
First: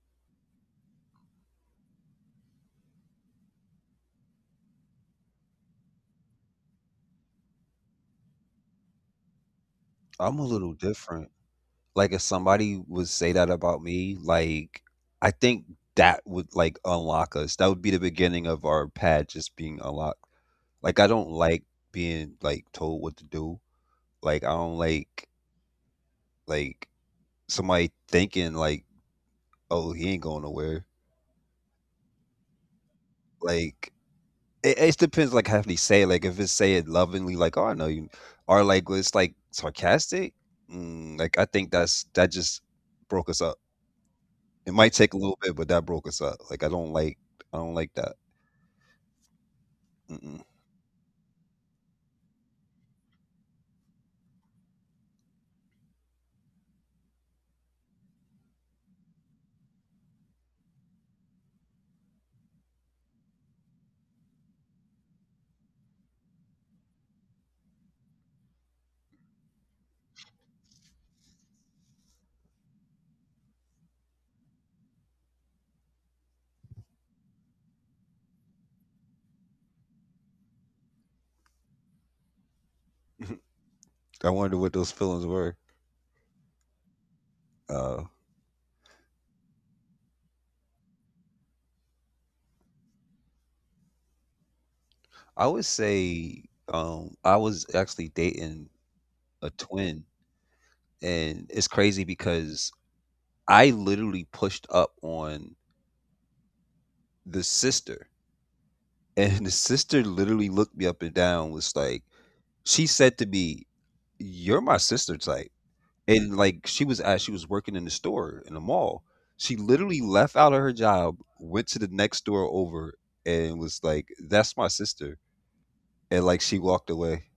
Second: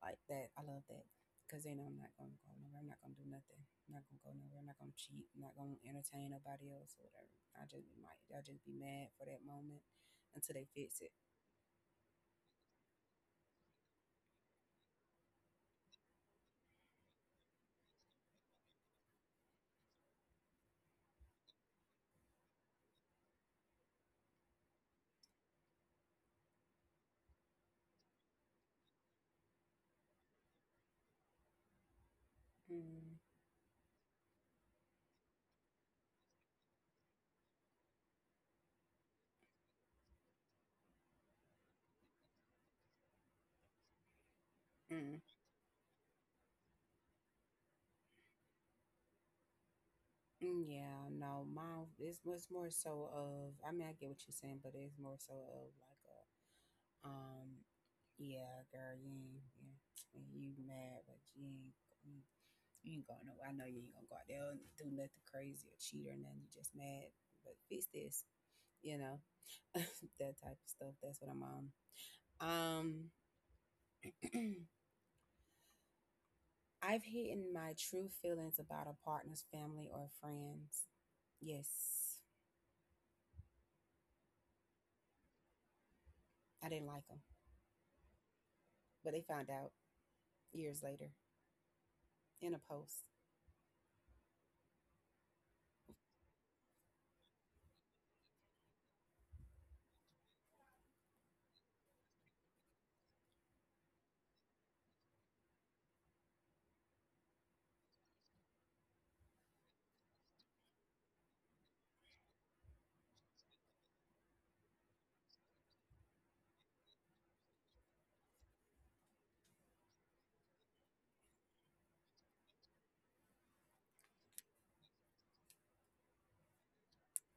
Speaker 1: Like that. I love that because then I'm not gonna go nowhere. I'm not gonna do nothing. I'm not gonna go nowhere. I'm not gonna cheat. I'm not gonna entertain nobody else or whatever. I just be might. I just be mad for that moment
Speaker 2: I'm a
Speaker 1: until they
Speaker 2: little
Speaker 1: fix it.
Speaker 2: different. Like if somebody would say that about me, like I think that would like unlock us. That would be the beginning of our pad just being unlocked. Like I don't like being like told what to do. Like I don't like, somebody thinking like, oh, he ain't going nowhere.
Speaker 1: Mm,
Speaker 2: Like it depends like how they say it. Like if it's say it lovingly like, oh, I know you, or like when it's like sarcastic, mm, like I think that's that just broke us up. It might take a
Speaker 1: mm,
Speaker 2: little bit but that broke us up. Like I don't like, I don't like that. Mm-mm.
Speaker 1: mm, yeah, no, mine. It's more so of. I mean, I get what you're saying, but it's more so of like Um, yeah, girl, you ain't, yeah, and you mad, but you ain't, mm, you ain't going nowhere. I know you ain't gonna go out there and do nothing crazy or cheat or nothing. You just mad, but fix this, you know, that type of stuff. That's what I'm on. Um, I've hidden my true feelings about a partner's family or friends. Yes,
Speaker 2: I wonder what those feelings were.
Speaker 1: I didn't like them,
Speaker 2: uh
Speaker 1: but they found out years later in a post.
Speaker 2: I would say, I was actually dating a twin, and it's crazy because I literally pushed up on the sister. And the sister literally looked me up and down, was like, she said to me, "You're my sister type." And like she was at, she was working in the store in the mall. She literally left out of her job, went to the next door over, and was like, "That's my sister." And like she walked away.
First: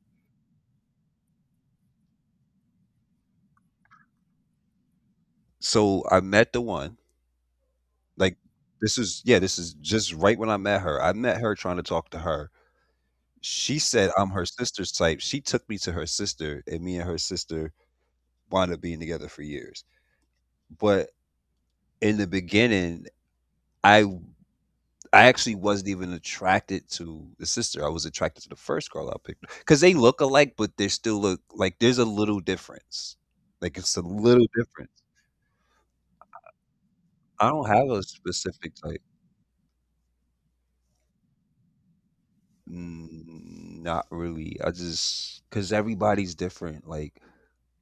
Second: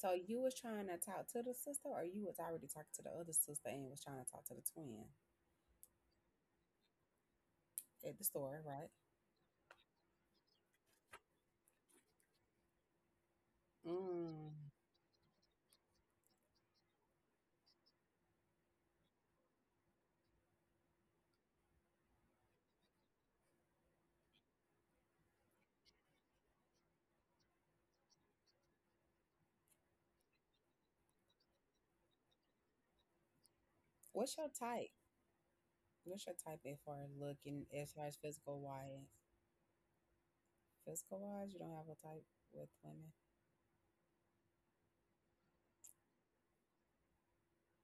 Speaker 1: So you was trying to talk to the sister, or you was already talking to the other sister and was trying to talk to the twin
Speaker 2: So I met the one.
Speaker 1: at the
Speaker 2: Like
Speaker 1: store, right?
Speaker 2: this is, yeah, this is just right when I met her. I met her trying to talk to her. She said I'm her
Speaker 1: Mm.
Speaker 2: sister's type. She took me to her sister, and me and her sister wound up being together for years. But in the beginning, i I actually wasn't even attracted to the sister, I was attracted to the first girl I picked because they look alike but they still look like there's a little difference. Like it's a
Speaker 1: What's your
Speaker 2: little
Speaker 1: type?
Speaker 2: difference.
Speaker 1: What's your type as far as
Speaker 2: I
Speaker 1: looking,
Speaker 2: don't
Speaker 1: as
Speaker 2: have
Speaker 1: far
Speaker 2: a
Speaker 1: as physical
Speaker 2: specific type.
Speaker 1: wise? Physical wise, you don't have a type with women.
Speaker 2: Mm, not really, I just because everybody's different. Like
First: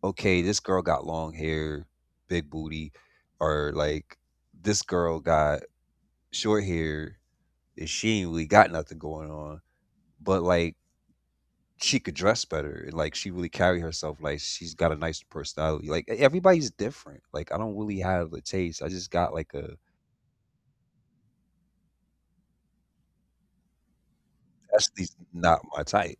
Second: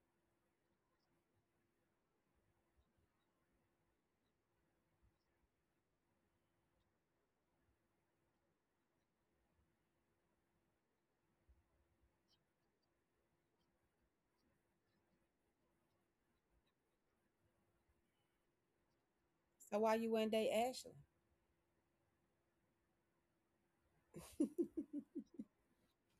Speaker 2: okay, this girl got long hair, big booty, or like this girl got short hair and she ain't really got nothing going on, but like she could dress better and like she really carry herself, like she's got a nice personality. Like e- everybody's different, like I don't really have a taste, I just got like a,
Speaker 1: So why you wouldn't date Ashley?
Speaker 2: that's at least not my type.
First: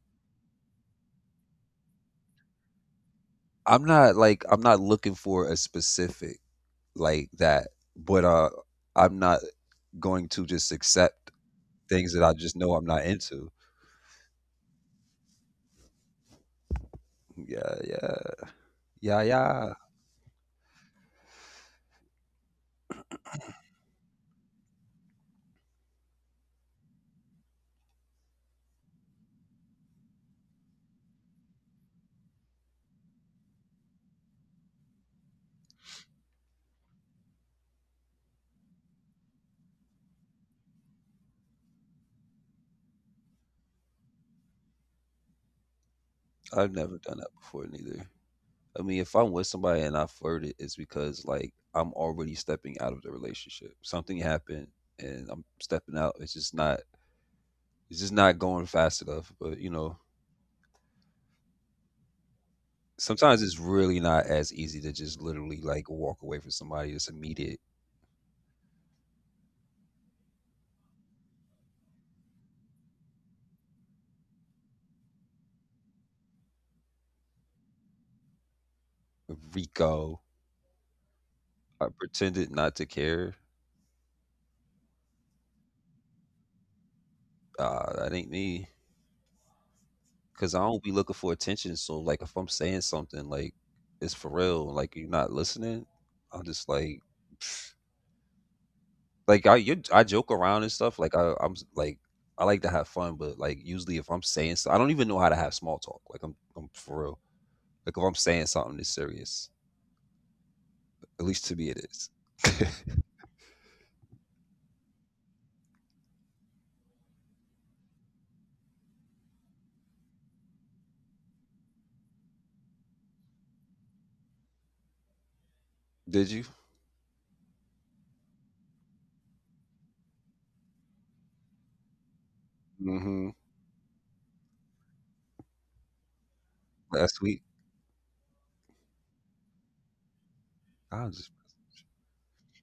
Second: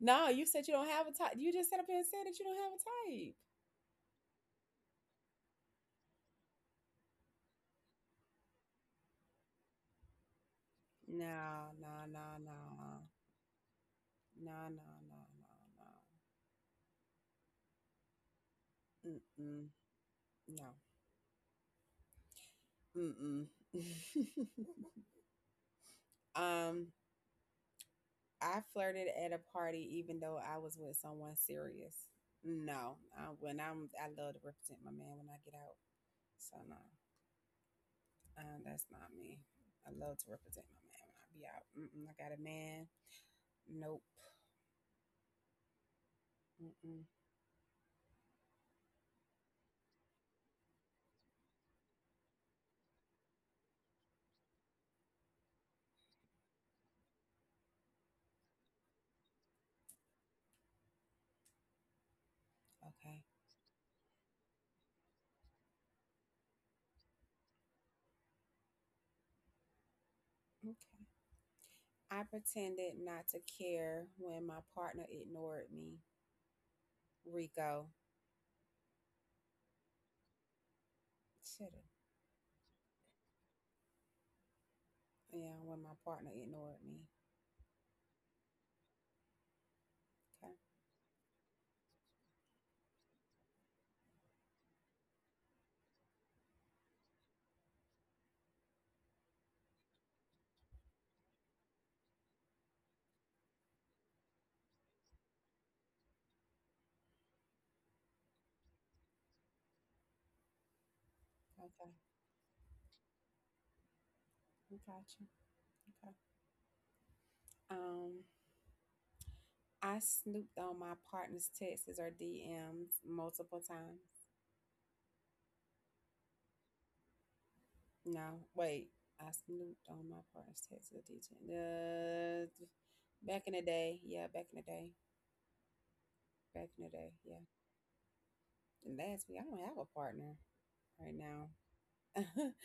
Speaker 1: No, you said you don't have a type. You just sat up here and said that you don't have a type.
Speaker 2: I'm not like, I'm not looking for a specific like that, but I'm not going to just accept
Speaker 1: No, no,
Speaker 2: things that I
Speaker 1: no,
Speaker 2: just
Speaker 1: no,
Speaker 2: know I'm not into.
Speaker 1: no, no,
Speaker 2: Yeah, yeah, yeah,
Speaker 1: no,
Speaker 2: yeah.
Speaker 1: no, no. Mm-mm, no. Mm-mm. Um, I flirted at a party even though I was with someone serious. No, I, when I'm, I love to represent my man when I get out. So no, that's not me. I love to represent my man when I be out. Mm-mm, I got a man. Nope.
Speaker 2: I've never
Speaker 1: Mm-mm.
Speaker 2: done that before neither. I mean, if I'm with somebody and I flirted, it's because like I'm already stepping out of the relationship. Something happened and I'm stepping out. It's just not, it's just not going fast enough. But you know,
Speaker 1: Okay.
Speaker 2: sometimes it's really not as easy to just literally like walk away from somebody that's immediate.
Speaker 1: Okay. I pretended not to care when my partner ignored me. Rico.
Speaker 2: Rico,
Speaker 1: Shoulda.
Speaker 2: I pretended not to care.
Speaker 1: Yeah, when my partner ignored me.
Speaker 2: That ain't me.
Speaker 1: Okay.
Speaker 2: Cause I don't be looking for attention. So like if I'm saying something like it's for real, like you're not listening, I'm just like I joke around and stuff. Like I, I'm s- like I like to have fun, but like usually if I'm saying stuff, I don't even know how to have small talk. Like I'm for real. Like if I'm saying something that's serious, at least to me it
Speaker 1: Okay.
Speaker 2: is.
Speaker 1: I got you. Okay. Um, I snooped on my partner's texts or DMs multiple times.
Speaker 2: Did you?
Speaker 1: No, wait. I snooped on my partner's texts or DMs. Uh,
Speaker 2: Mm-hmm.
Speaker 1: back in the day, yeah, back in the day, back in the day,
Speaker 2: Last
Speaker 1: yeah.
Speaker 2: week,
Speaker 1: And last week, I don't have a partner
Speaker 2: I
Speaker 1: right
Speaker 2: was,
Speaker 1: now.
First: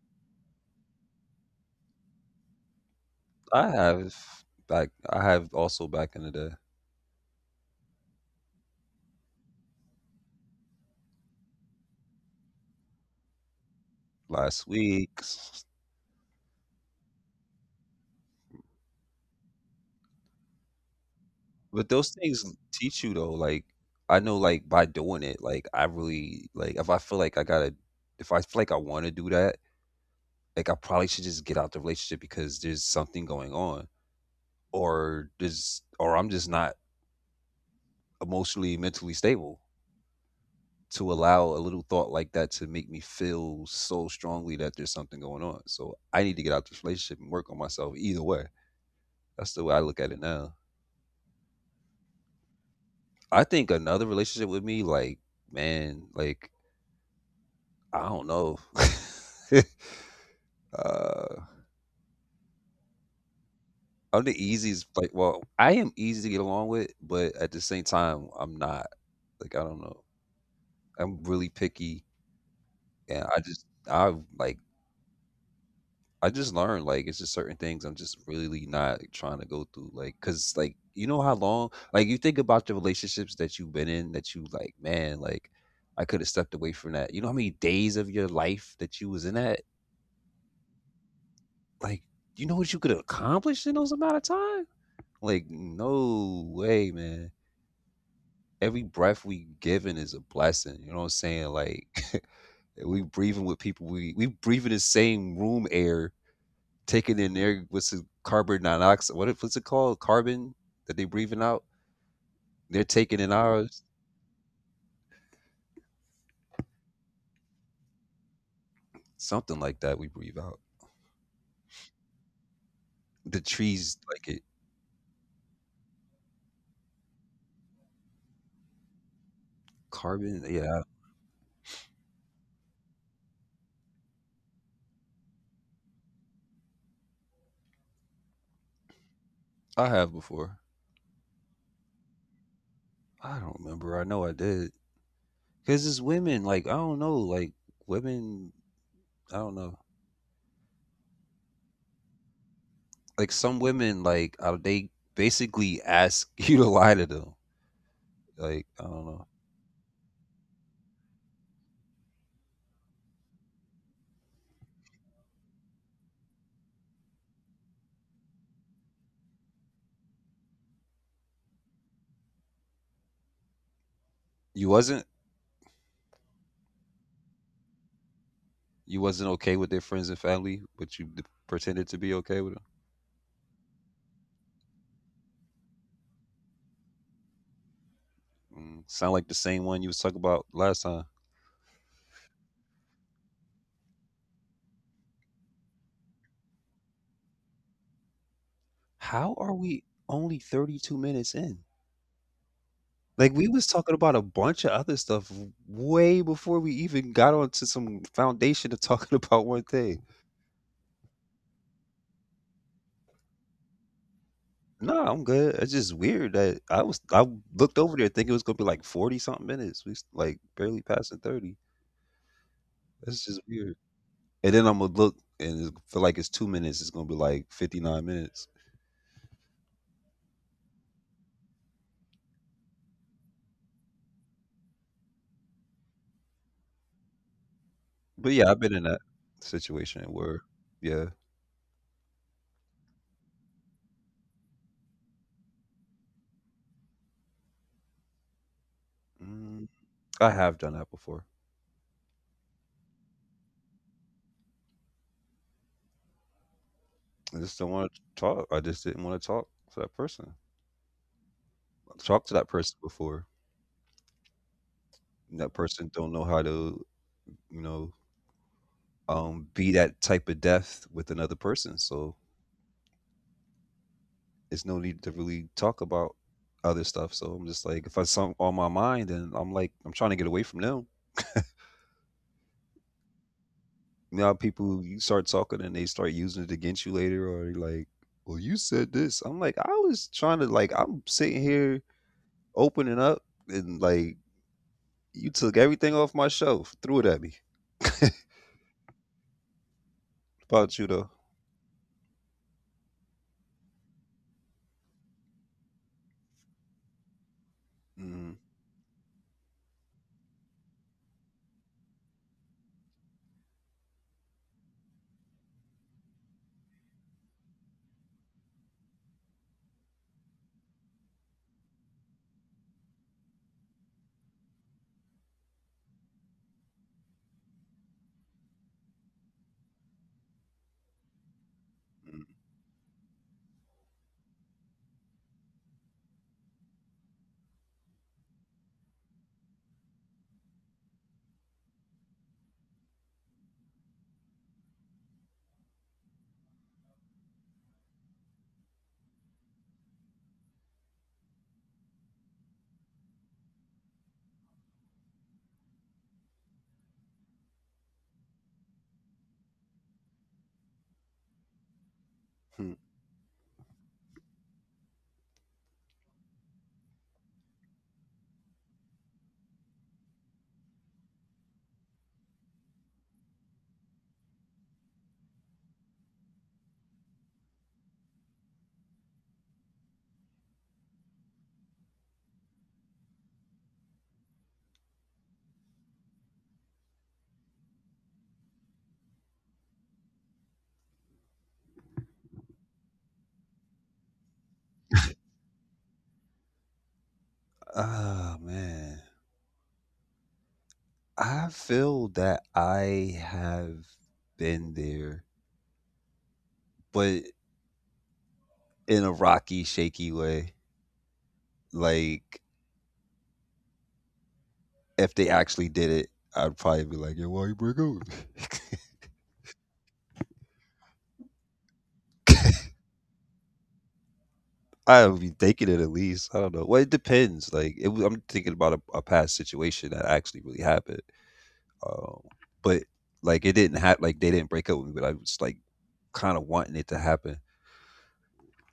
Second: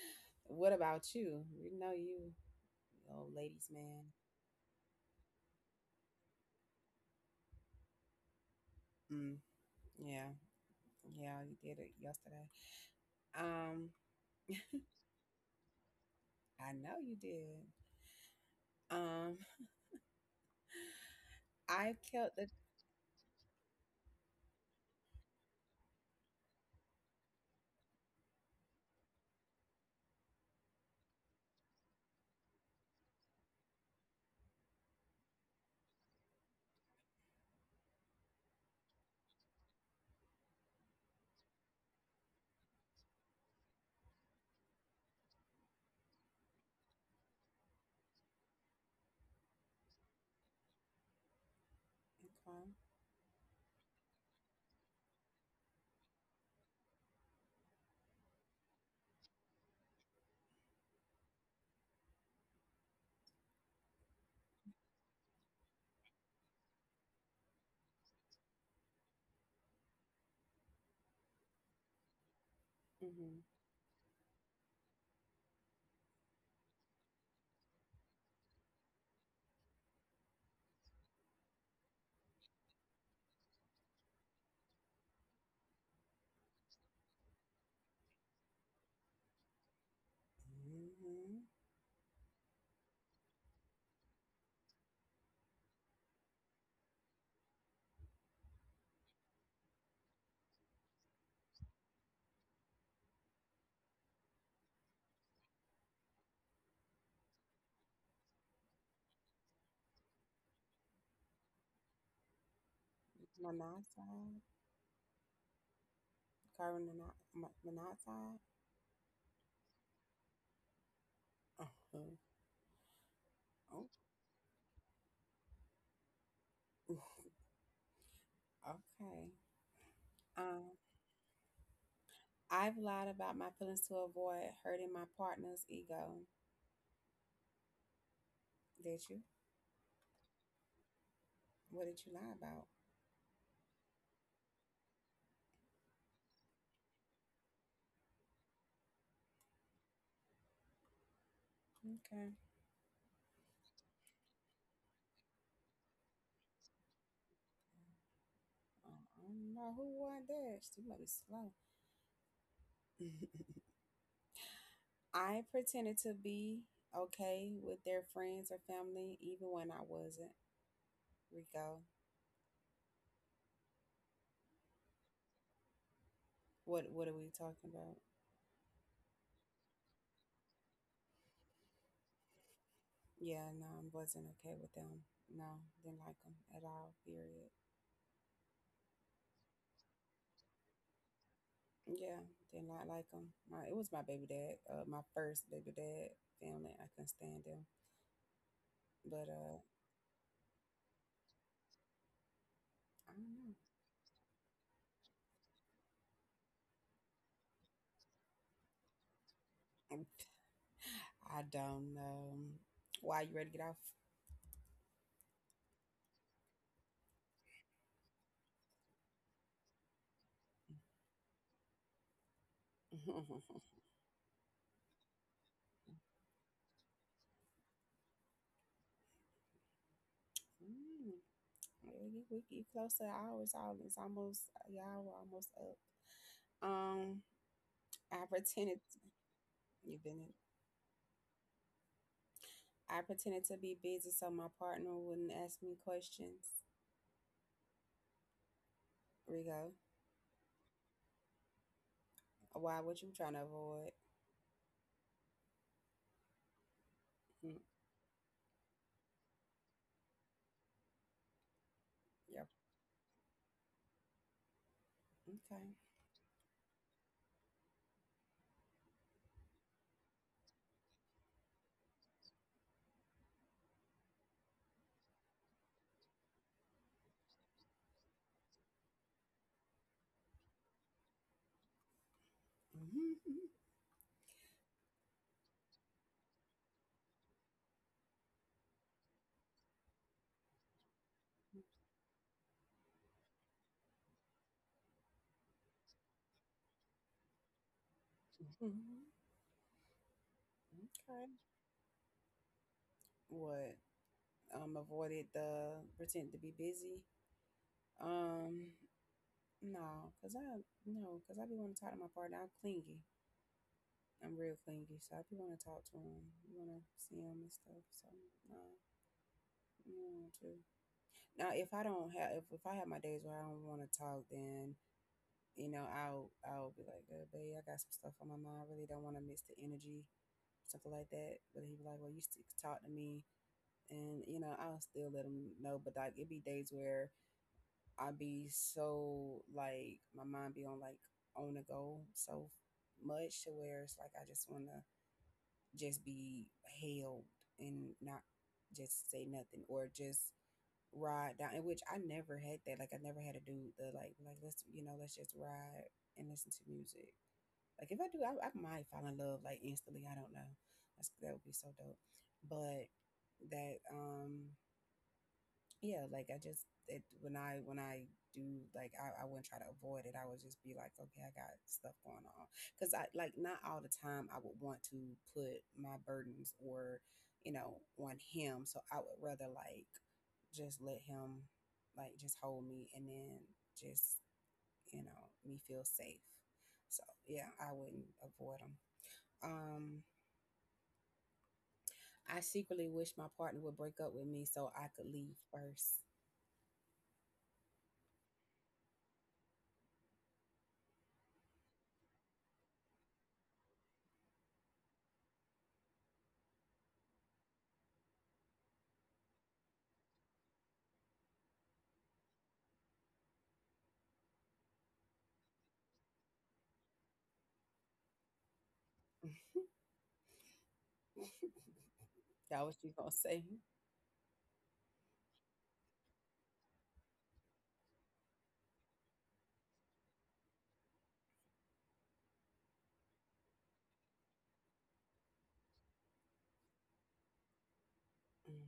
Speaker 1: What about you? We know you, you old ladies,
Speaker 2: I
Speaker 1: man.
Speaker 2: have like I have also back in the day,
Speaker 1: Mm, yeah, yeah, you did it yesterday. Um,
Speaker 2: last week. S-
Speaker 1: I know you did. Um,
Speaker 2: But
Speaker 1: I
Speaker 2: those
Speaker 1: kept
Speaker 2: things
Speaker 1: the.
Speaker 2: teach you though. Like I know, like by doing it, like I really like if I feel like I gotta, if I feel like I want to do that, like I probably should just get out the relationship because there's something going on, or there's, or I'm just not emotionally, mentally stable to allow a little thought like that to make me feel so strongly that there's something going on. So I need to get out this relationship and work on myself. Either way, that's the way I look at it now.
Speaker 1: Okay.
Speaker 2: I think another relationship with me, like, man, like, I don't know. uh, I'm the easiest, like, well, I am easy to get along with, but at the same time, I'm not. Like, I don't know. I'm really picky, and I
Speaker 1: Mm-hmm.
Speaker 2: just, I like, I just learned, like, it's just certain things I'm just really not trying to go through. Like, cause, like, you know how long, like, you think about the relationships that you've been in that you, like, man, like, I could have stepped away from that. You know how many days of your life that you was in that?
Speaker 1: Mm-hmm.
Speaker 2: Like you know what you could have accomplished in those amount of time? Like, no way, man. Every breath we given is a blessing. You know what I'm saying? Like we breathing with people, we breathing the same room air, taking in their, what's the carbon dioxide, what it, what's it called? Carbon that they breathing out? They're taking in ours.
Speaker 1: Monoxide, monoxide.
Speaker 2: Something like that we breathe out.
Speaker 1: Uh-huh.
Speaker 2: The
Speaker 1: Oh,
Speaker 2: trees like it.
Speaker 1: okay.
Speaker 2: Carbon,
Speaker 1: Um,
Speaker 2: yeah.
Speaker 1: I've lied about my feelings to avoid hurting my partner's ego. Did you?
Speaker 2: I have before.
Speaker 1: What did you lie about?
Speaker 2: I don't remember. I know I did. Cause it's women, like I don't know, like women, I don't know.
Speaker 1: Okay.
Speaker 2: Like some women, like they basically ask you to lie to them. Like I
Speaker 1: Uh,
Speaker 2: don't
Speaker 1: I
Speaker 2: know.
Speaker 1: don't know who was that. She must be slow. I pretended to be okay with their friends or family, even when I wasn't. Rico,
Speaker 2: You wasn't,
Speaker 1: what are we talking about?
Speaker 2: you wasn't okay with their friends and family, but you d- pretended to be okay with them.
Speaker 1: Yeah, no, I wasn't okay with them. No, didn't like them at all. Period.
Speaker 2: Mm, sound like the same one you was talking about last time.
Speaker 1: Yeah, did not like them. My it was my baby dad, my first baby dad family. I couldn't stand them, but
Speaker 2: How are we only 32 minutes in?
Speaker 1: I don't
Speaker 2: Like we
Speaker 1: know.
Speaker 2: was talking about a bunch of other stuff way before we even got onto some foundation of talking about one thing.
Speaker 1: Um, I don't know. Why you ready to get off?
Speaker 2: No, I'm good. It's just weird that I was I looked over there thinking it was gonna be like 40 something minutes. We s- like barely passing 30. That's just weird. And then I'm gonna look and it's- feel like it's 2 minutes. It's gonna be like 59 minutes.
Speaker 1: Mm, yeah, you- we get close to hours. All it's almost y'all were almost up. Um, I
Speaker 2: But yeah, I've been
Speaker 1: pretended
Speaker 2: in that situation
Speaker 1: you've been in.
Speaker 2: where, yeah,
Speaker 1: I pretended to be busy so my partner wouldn't ask me questions.
Speaker 2: mm,
Speaker 1: Rigo.
Speaker 2: I have done that before.
Speaker 1: Why? What you trying to avoid?
Speaker 2: I just
Speaker 1: Mm,
Speaker 2: don't want to talk. I just didn't want to talk to that person. I've talked to that
Speaker 1: yep.
Speaker 2: person before. And that
Speaker 1: Okay.
Speaker 2: person don't know how to, you know, be that type of depth with another person. So it's no need to really talk about other stuff. So I'm just like, if I something on my mind, and I'm like, I'm trying to get away from them.
Speaker 1: Hmm.
Speaker 2: Now people, you start talking and they start using it against you later, or you're like, well, you said this. I'm like, I was trying to like, I'm sitting here opening up, and like, you took everything off my shelf, threw it at me.
Speaker 1: Hmm.
Speaker 2: About you though?
Speaker 1: Okay. What? Avoided the pretend to be busy.
Speaker 2: Mm,
Speaker 1: Um, no, cause I no, cause I be want to talk to my partner. I'm clingy. I'm real clingy, so I be want to talk to him. Want to see him and stuff. So no, you don't want to. Now, if I don't have, if I have my days where I don't want to talk, then you know I'll be like, babe, I got some stuff on my mind. I really don't want to miss the energy. Something like that. But he was like, "Well,
Speaker 2: mm,
Speaker 1: you still talk to me," and you know, I'll still let him know. But like, it'd be days where I'd be so like my mind be on like on the go so much to where it's like I just want to just be held and not just say nothing or just ride down. In which I never had that. Like I never had a dude that like let's you know let's just ride and listen to music. Like if I do, I might fall in love like instantly. I don't know. That's that would be so dope.
Speaker 2: mm.
Speaker 1: But that yeah, like I just it when I do like I wouldn't try to avoid it. I would just be like, okay, I got stuff going on. Cause I like not all the time I would want to put my burdens or, you know, on him. So I would rather like just let him like just hold me and then just, you know, me feel safe. So yeah, I wouldn't avoid him. Um, I secretly wish my partner would break up with me so I could leave first.
Speaker 2: Ah man, I feel that. I have been there, but in a rocky, shaky way. Like if they actually did it, I'd probably be like, "Yo, why you break up?"
Speaker 1: That was you gonna say?
Speaker 2: I would be thinking it at least. I don't know. Well, it depends. Like it, w- I'm thinking about a past situation that actually really happened. Um, but like it didn't have like they didn't break up with me, but I was like kind of wanting it to happen.
Speaker 1: Mm.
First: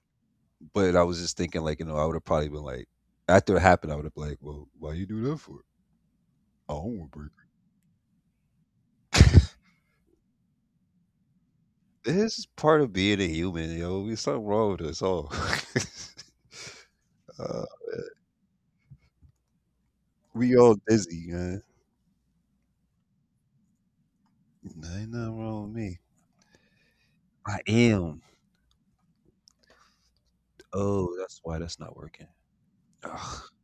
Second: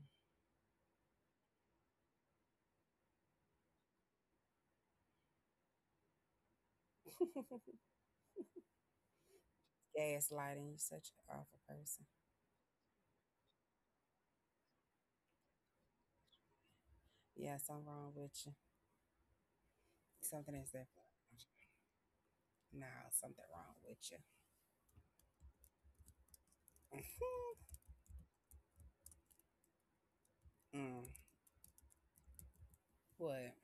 Speaker 2: But I was just thinking like I would have probably been like after it happened I would have been like, well, why you do that for? I don't want to break.
Speaker 1: Gaslighting, you're such an awful person.
Speaker 2: This is part of being a human, yo. There's something wrong with us all.
Speaker 1: Yeah,
Speaker 2: uh,
Speaker 1: something wrong with you. Something
Speaker 2: we
Speaker 1: is
Speaker 2: all
Speaker 1: definitely.
Speaker 2: dizzy, man.
Speaker 1: Nah, something wrong with you.
Speaker 2: Nah, ain't nothing wrong with me. I am. Oh,
Speaker 1: Mm.
Speaker 2: that's why that's not working. Ugh.
Speaker 1: What?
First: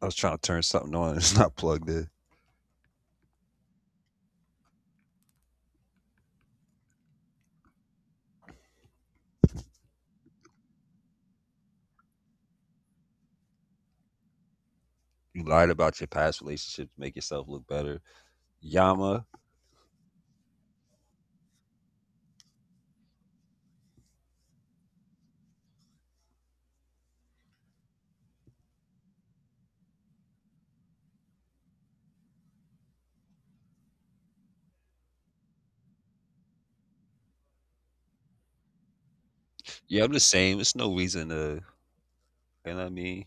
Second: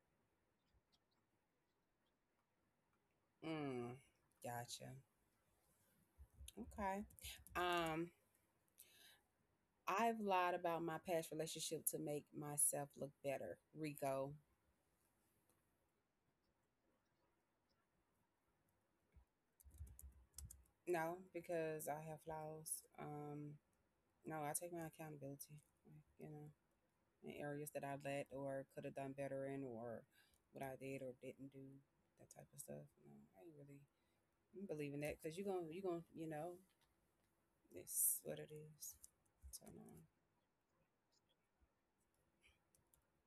Speaker 2: I was trying to turn something on. It's not plugged in.
Speaker 1: Mm. Gotcha. Okay. Um, I've lied about my past relationship to make myself look better. Rico.
Speaker 2: You lied about your past relationship to make yourself look better. Yama.
Speaker 1: No, because I have flaws. Um, no, I take my accountability. Like, you know, in areas that I let or could have done better in, or what I did or didn't do, that type of stuff. No, I ain't really I ain't believing that because you gonna you know it's what it is. So no.
Speaker 2: Yeah, I'm the same. It's no reason to, you know what I mean?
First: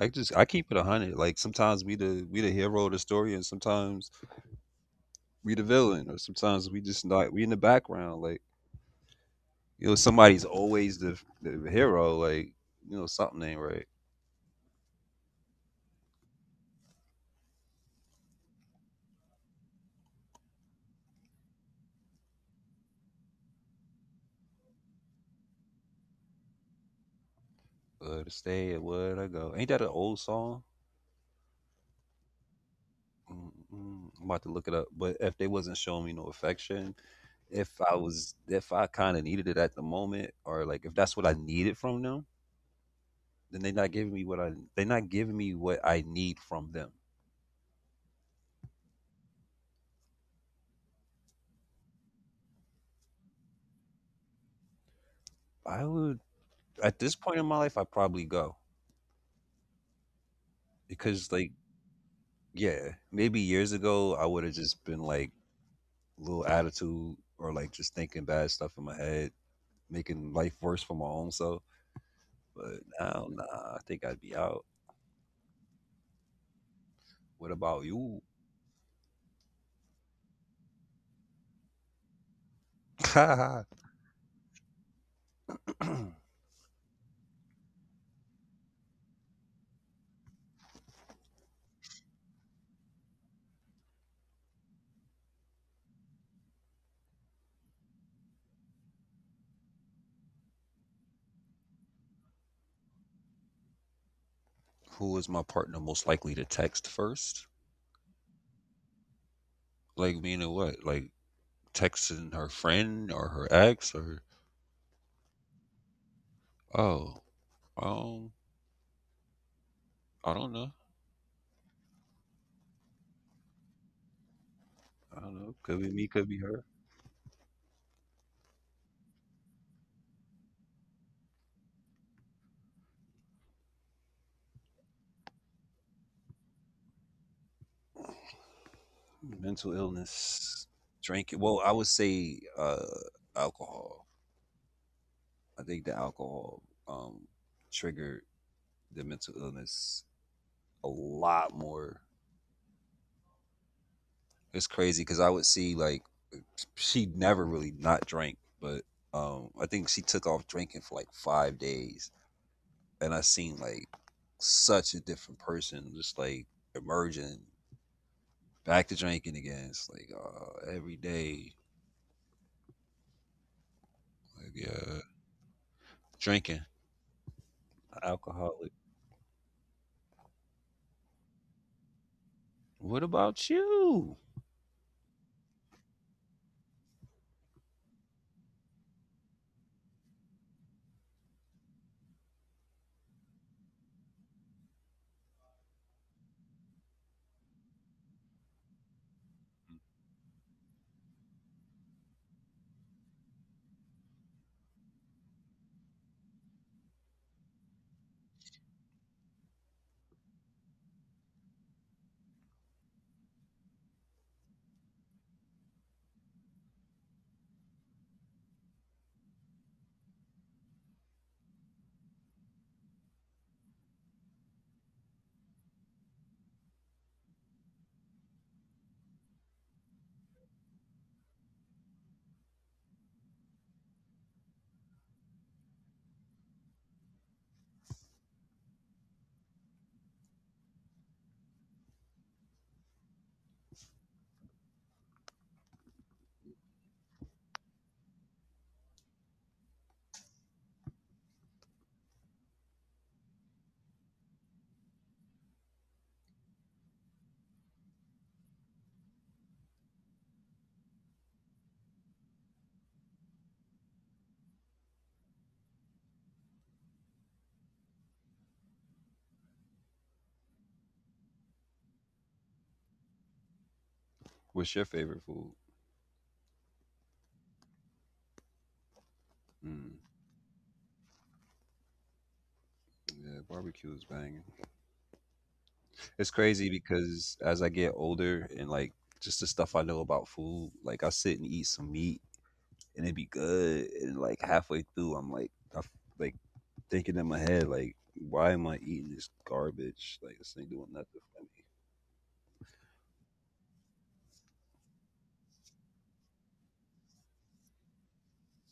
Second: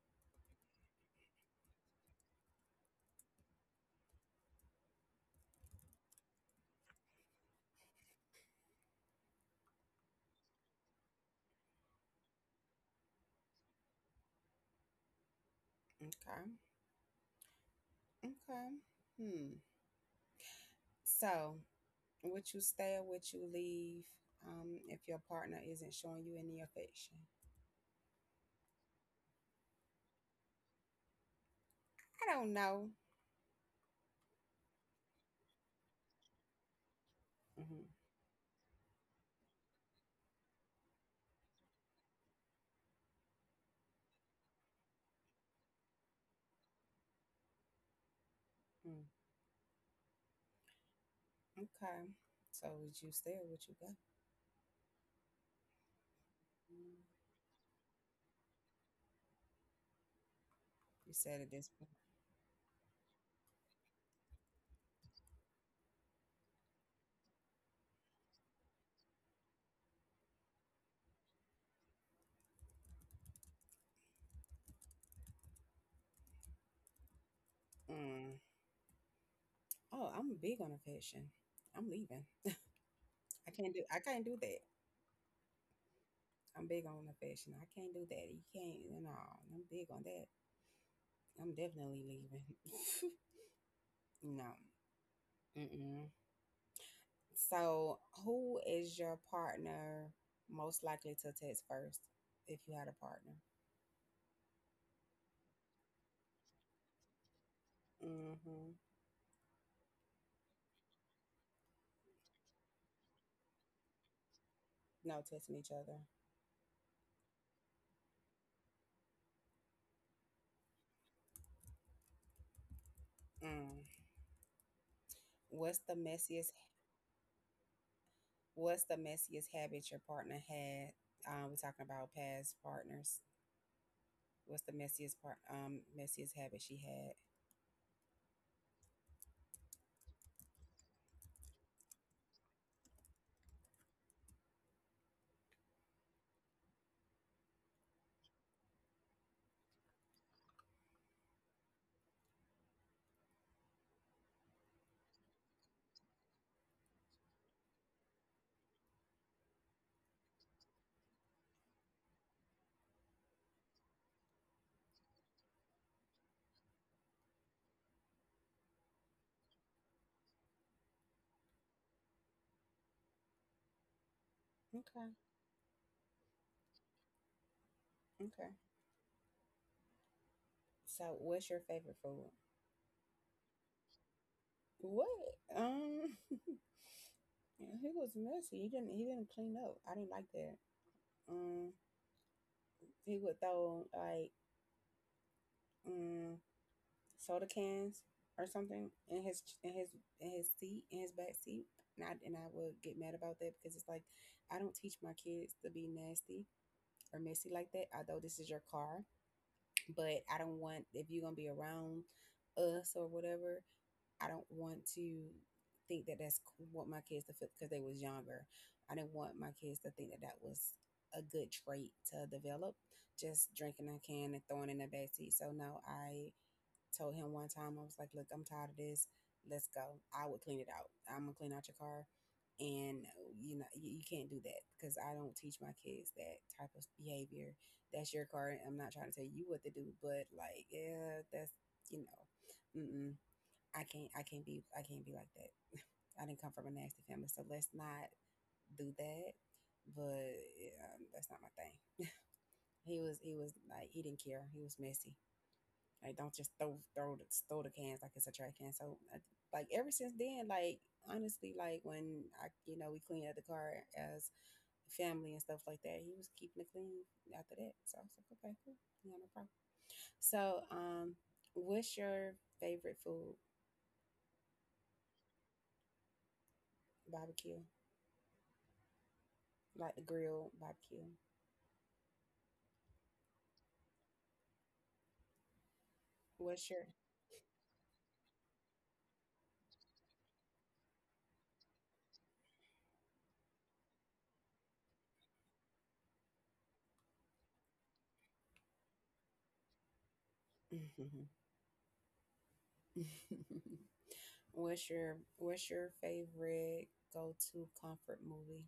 Speaker 2: I just, I keep it 100. Like, sometimes we the hero of the story, and sometimes we the villain, or sometimes we just not, we in the background. Like, you know somebody's always the hero. Like you know something ain't right.
Speaker 1: Okay. Okay. Hmm. So, would you stay or would you leave if your partner isn't showing you any affection?
Speaker 2: Where to stay and where to go? Ain't that an old song?
Speaker 1: I don't know.
Speaker 2: Mm-mm. I'm about to look it up. But if they wasn't showing me no affection, if
Speaker 1: Hmm.
Speaker 2: I was, if I kind of needed it at the moment, or like if that's what I needed from them, then they're not giving me what I they're not giving me what I need from them.
Speaker 1: Mm. Okay. So, would you stay or would you go?
Speaker 2: I would, at
Speaker 1: Mm.
Speaker 2: this point in my life, I probably go
Speaker 1: You
Speaker 2: because
Speaker 1: said at
Speaker 2: like
Speaker 1: this point.
Speaker 2: yeah, maybe years ago I would have just been like little attitude, or like just thinking bad stuff in my head, making life worse for my own self. But now, nah, I think I'd be out. What about you?
Speaker 1: Mm. Oh, I'm big on affection. I'm leaving. I can't do. I can't do that. I'm big on affection. I can't do that. You can't. No, I'm big on that. I'm definitely leaving. No. Mm-mm. So, who is your partner most likely to text first if you had a partner?
Speaker 2: Who is my partner most likely to text first?
Speaker 1: Mm-hmm.
Speaker 2: Like, meaning what? Like texting her friend or her ex, or
Speaker 1: No texting each other.
Speaker 2: oh, um, I don't know.
Speaker 1: Mm.
Speaker 2: I don't know.
Speaker 1: What's
Speaker 2: Could be
Speaker 1: the
Speaker 2: me, could be
Speaker 1: messiest?
Speaker 2: her.
Speaker 1: What's the messiest habit your partner had? We're talking about past partners. What's the messiest part? Messiest habit she had.
Speaker 2: Mental illness, drinking. Well, I would say alcohol. I think the alcohol um triggered the mental illness a lot more. It's crazy because I would see like she never really not drank, but I think she took off drinking for like 5 days, and I seen like such a different person, just like emerging back to drinking again. It's like every day, like yeah,
Speaker 1: Okay.
Speaker 2: drinking,
Speaker 1: Okay.
Speaker 2: alcoholic.
Speaker 1: So, what's your favorite food?
Speaker 2: What about you?
Speaker 1: What? Um, he was messy. He didn't. He didn't clean up. I didn't like that. Um, he would throw like. um. Soda cans or something in his in his in his seat in his back seat and and I would get mad about that because it's like I don't teach my kids to be nasty or messy like that although this is your car but I don't want if you're gonna be around us or whatever I don't want to think that that's what my kids to feel because they was younger I didn't want my kids to think that that was a good trait to develop just drinking a can and throwing in the backseat so no I told him one time, I was like, look, I'm tired of this. Let's go. I would clean it out. I'm going to clean out your car. And you know, you can't do that because I don't teach my kids that type of behavior. That's your car. I'm not trying to tell you what to do, but like, yeah, that's, you know, mm-mm, I can't be like that. I didn't come from a nasty family, so let's not do that. But yeah, that's not my thing. He was like, he didn't care. He was messy. Like, don't just throw the cans like it's a trash can. Like ever since then, like honestly, like when I we cleaned up the car as family and stuff like that, he was keeping it clean after that. So I was like, okay, cool, yeah, no problem. So what's your favorite food?
Speaker 2: What's your favorite food?
Speaker 1: Barbecue? Like
Speaker 2: Mm,
Speaker 1: the grill barbecue.
Speaker 2: yeah, barbecue is banging. It's crazy
Speaker 1: What's your
Speaker 2: because as I get older and like just the stuff I know about food, like I sit and eat some meat and it'd be good. And like halfway through, I'm like, I f like thinking in my head, like, why am I eating this garbage? Like, this ain't doing nothing for me.
Speaker 1: What's your favorite go to comfort movie?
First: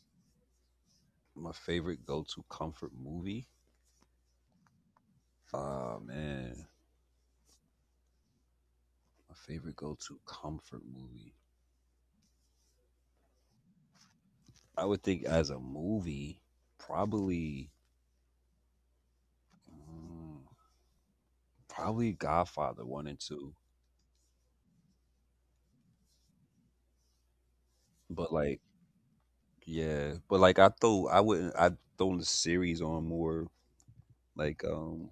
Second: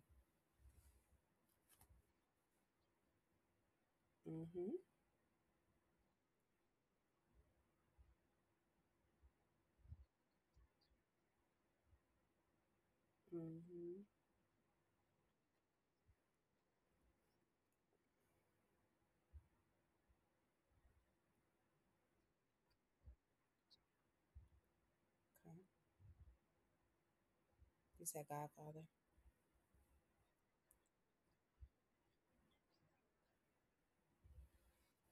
Speaker 2: My favorite go-to comfort movie?
Speaker 1: Mm-hmm.
Speaker 2: Ah man, my favorite go-to comfort movie.
Speaker 1: Mm-hmm.
Speaker 2: I would think as a movie, probably, mm, probably Godfather one and two.
Speaker 1: Okay. You said
Speaker 2: But like,
Speaker 1: Godfather.
Speaker 2: yeah, but like I throw, I wouldn't I throw the series on more, like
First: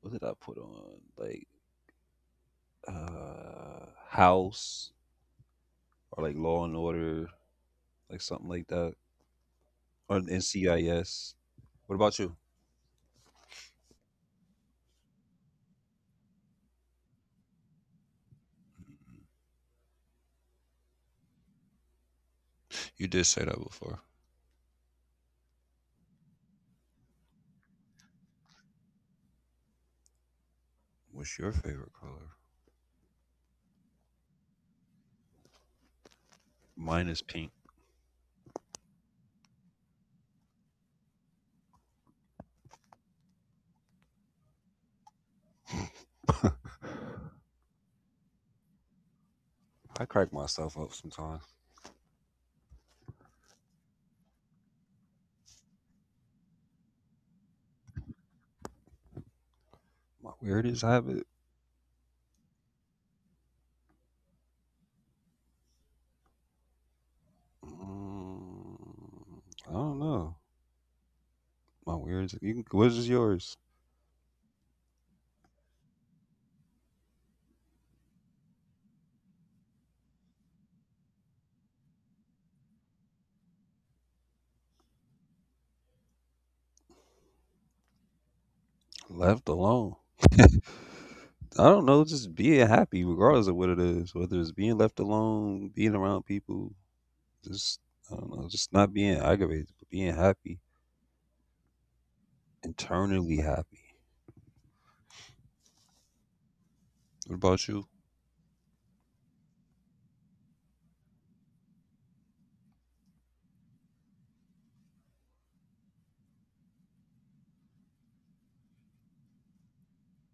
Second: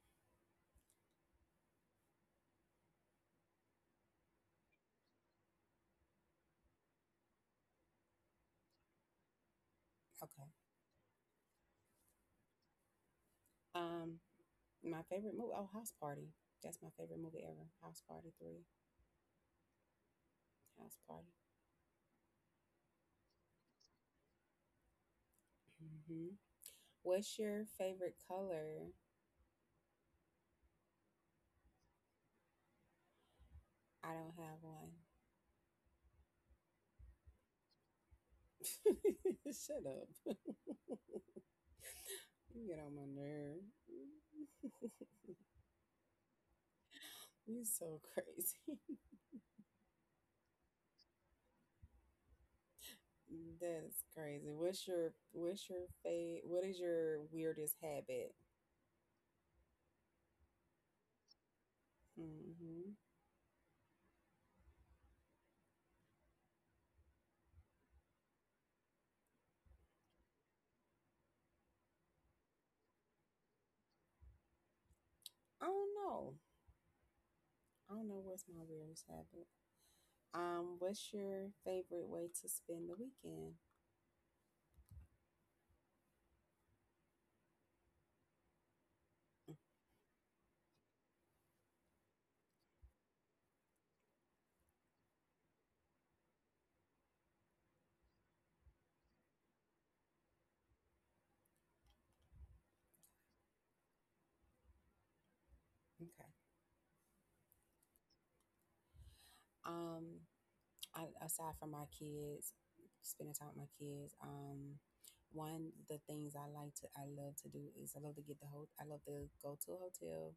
Speaker 2: what did I put on? Like House, or like Law and Order, like something like that. Or
Speaker 1: Okay.
Speaker 2: NCIS. What about you?
Speaker 1: Um, my favorite movie. Oh, House Party. That's my favorite movie ever. House Party Three. House Party.
Speaker 2: You did say that before.
Speaker 1: Hmm. What's your favorite color?
Speaker 2: What's your favorite color?
Speaker 1: I don't have one.
Speaker 2: Mine is pink.
Speaker 1: Shut up. You get on my nerve.
Speaker 2: I
Speaker 1: You so crazy.
Speaker 2: crack myself up sometimes.
Speaker 1: That's crazy. What is your weirdest habit?
Speaker 2: My weirdest habit.
Speaker 1: Hmm.
Speaker 2: Mm, I don't know. My weirdest. You can, what is yours?
Speaker 1: I don't know. I don't know what's my weirdest habit. What's your favorite way to spend the weekend?
Speaker 2: Left
Speaker 1: Mm.
Speaker 2: alone. I don't know, just being happy regardless of what it is, whether it's being left alone, being around people, just I don't know, just not being aggravated, but being happy, internally happy.
Speaker 1: Okay.
Speaker 2: What about you?
Speaker 1: Um, aside from my kids, spending time with my kids. One the things I like to I love to do is I love to get the whole. I love to go to a hotel.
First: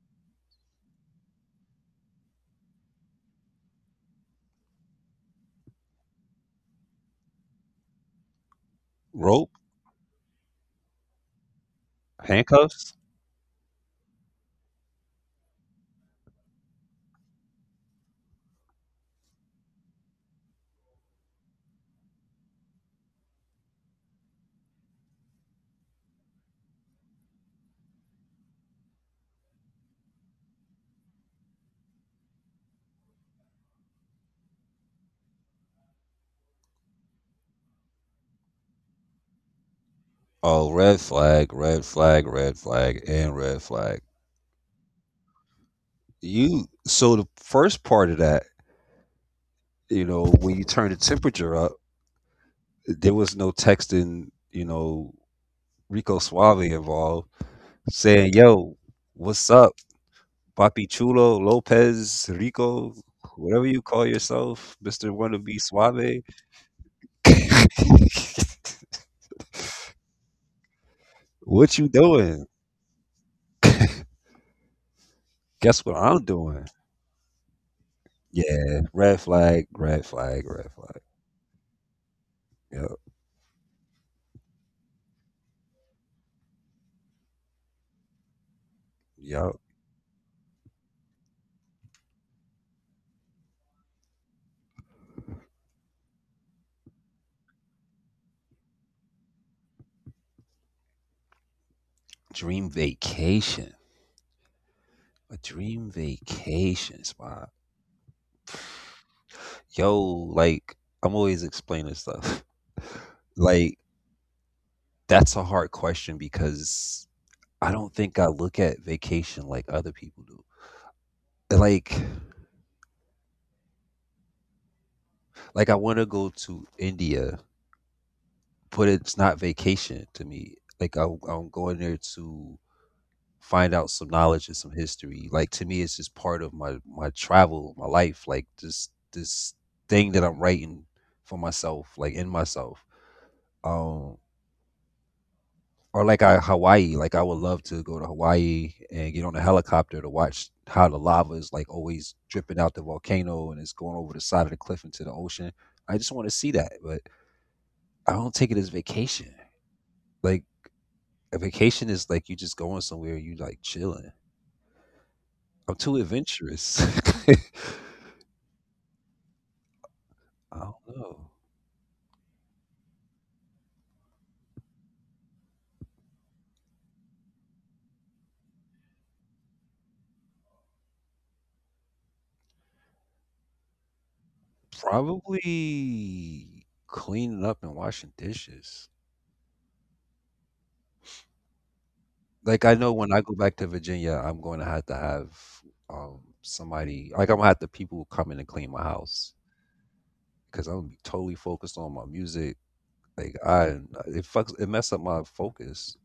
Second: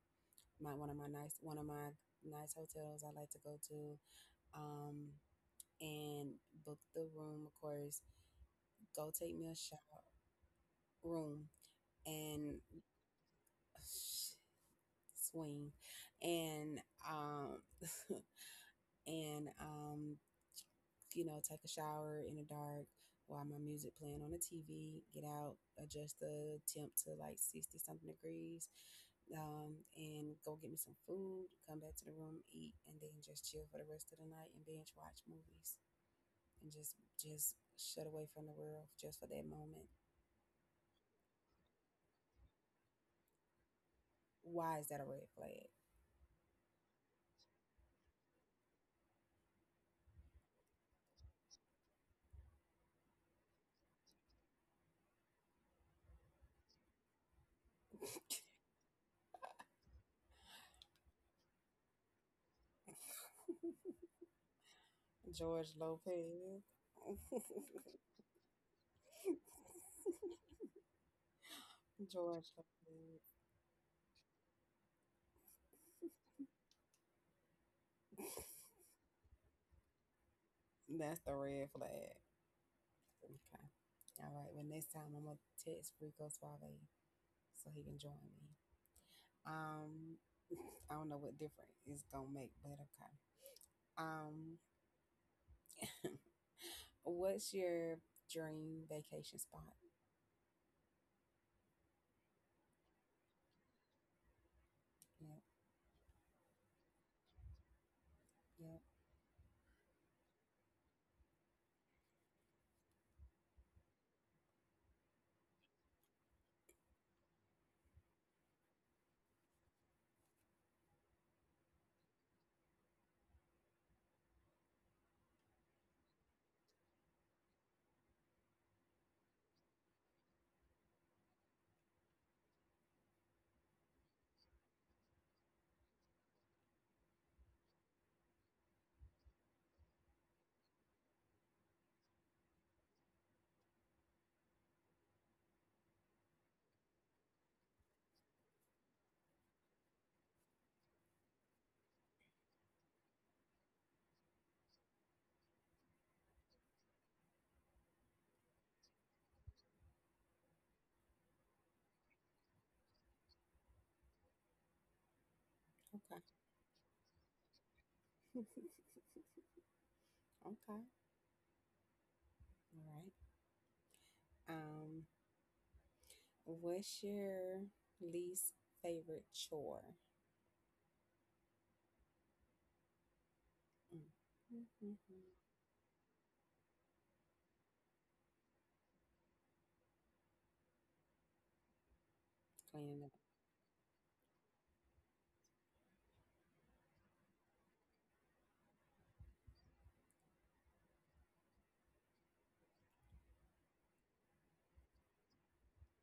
Speaker 1: My one of my nice one of my nice hotels I like to go to. Um, and book the room, of course. Go take me
Speaker 2: Rope,
Speaker 1: a shower room and
Speaker 2: handcuffs?
Speaker 1: swing, and um. And take a shower in the dark while my music playing on the TV, get out, adjust the temp to like 60 something degrees, and go get me some food, come back to the room, eat, and then just chill for the rest of the night and binge watch movies and just shut away from the world just for that moment.
Speaker 2: Oh, red flag, red flag, red flag, and red flag.
Speaker 1: Why is that a red flag?
Speaker 2: You so the first part of that, when you turn the temperature up, there was no texting, Rico Suave involved. Saying, "Yo, what's up, Papi Chulo, Lopez, Rico, whatever you call yourself, Mister Wanna Be
Speaker 1: George
Speaker 2: Suave?
Speaker 1: Lopez.
Speaker 2: What you
Speaker 1: George
Speaker 2: doing?
Speaker 1: Lopez.
Speaker 2: Guess what I'm doing?" Yeah, red flag, red flag, red flag.
Speaker 1: That's the red flag.
Speaker 2: Yep,
Speaker 1: Okay. All right. Well, next time I'm gonna text Rico Suave so he can join me.
Speaker 2: yep.
Speaker 1: Um, I don't know what difference it's gonna make, but okay. Um, what's your dream vacation spot?
Speaker 2: Dream vacation, a
Speaker 1: Yep.
Speaker 2: dream vacation spot.
Speaker 1: Yep.
Speaker 2: Yo, like I'm always explaining stuff. Like, that's a hard question because I don't think I look at vacation like other people do. Like, like I want to go to India, but it's not vacation to me. Like I'm going there to find out some knowledge and some history. Like, to me, it's just part of my travel, my life. Like this thing that I'm writing for myself, like in myself. Um, or like Hawaii. Like, I would love to go to Hawaii and get on a helicopter to watch how the lava is like always dripping out the volcano and it's going over the side of the cliff into the ocean. I just want to see that, but I don't take it as vacation. Like, a vacation is like you just going somewhere, you like chilling. I'm too
Speaker 1: Okay.
Speaker 2: adventurous. I
Speaker 1: Okay.
Speaker 2: don't know.
Speaker 1: All right. Um, what's your least favorite chore? Mm. Mm-hmm.
Speaker 2: Probably cleaning up and washing dishes. Like, I know
Speaker 1: Cleaning the.
Speaker 2: when I go back to Virginia, I'm going to have somebody, like I'm gonna have the people who come in and clean my house because I'm gonna be totally focused on my music. Like it fucks, it messed up my focus.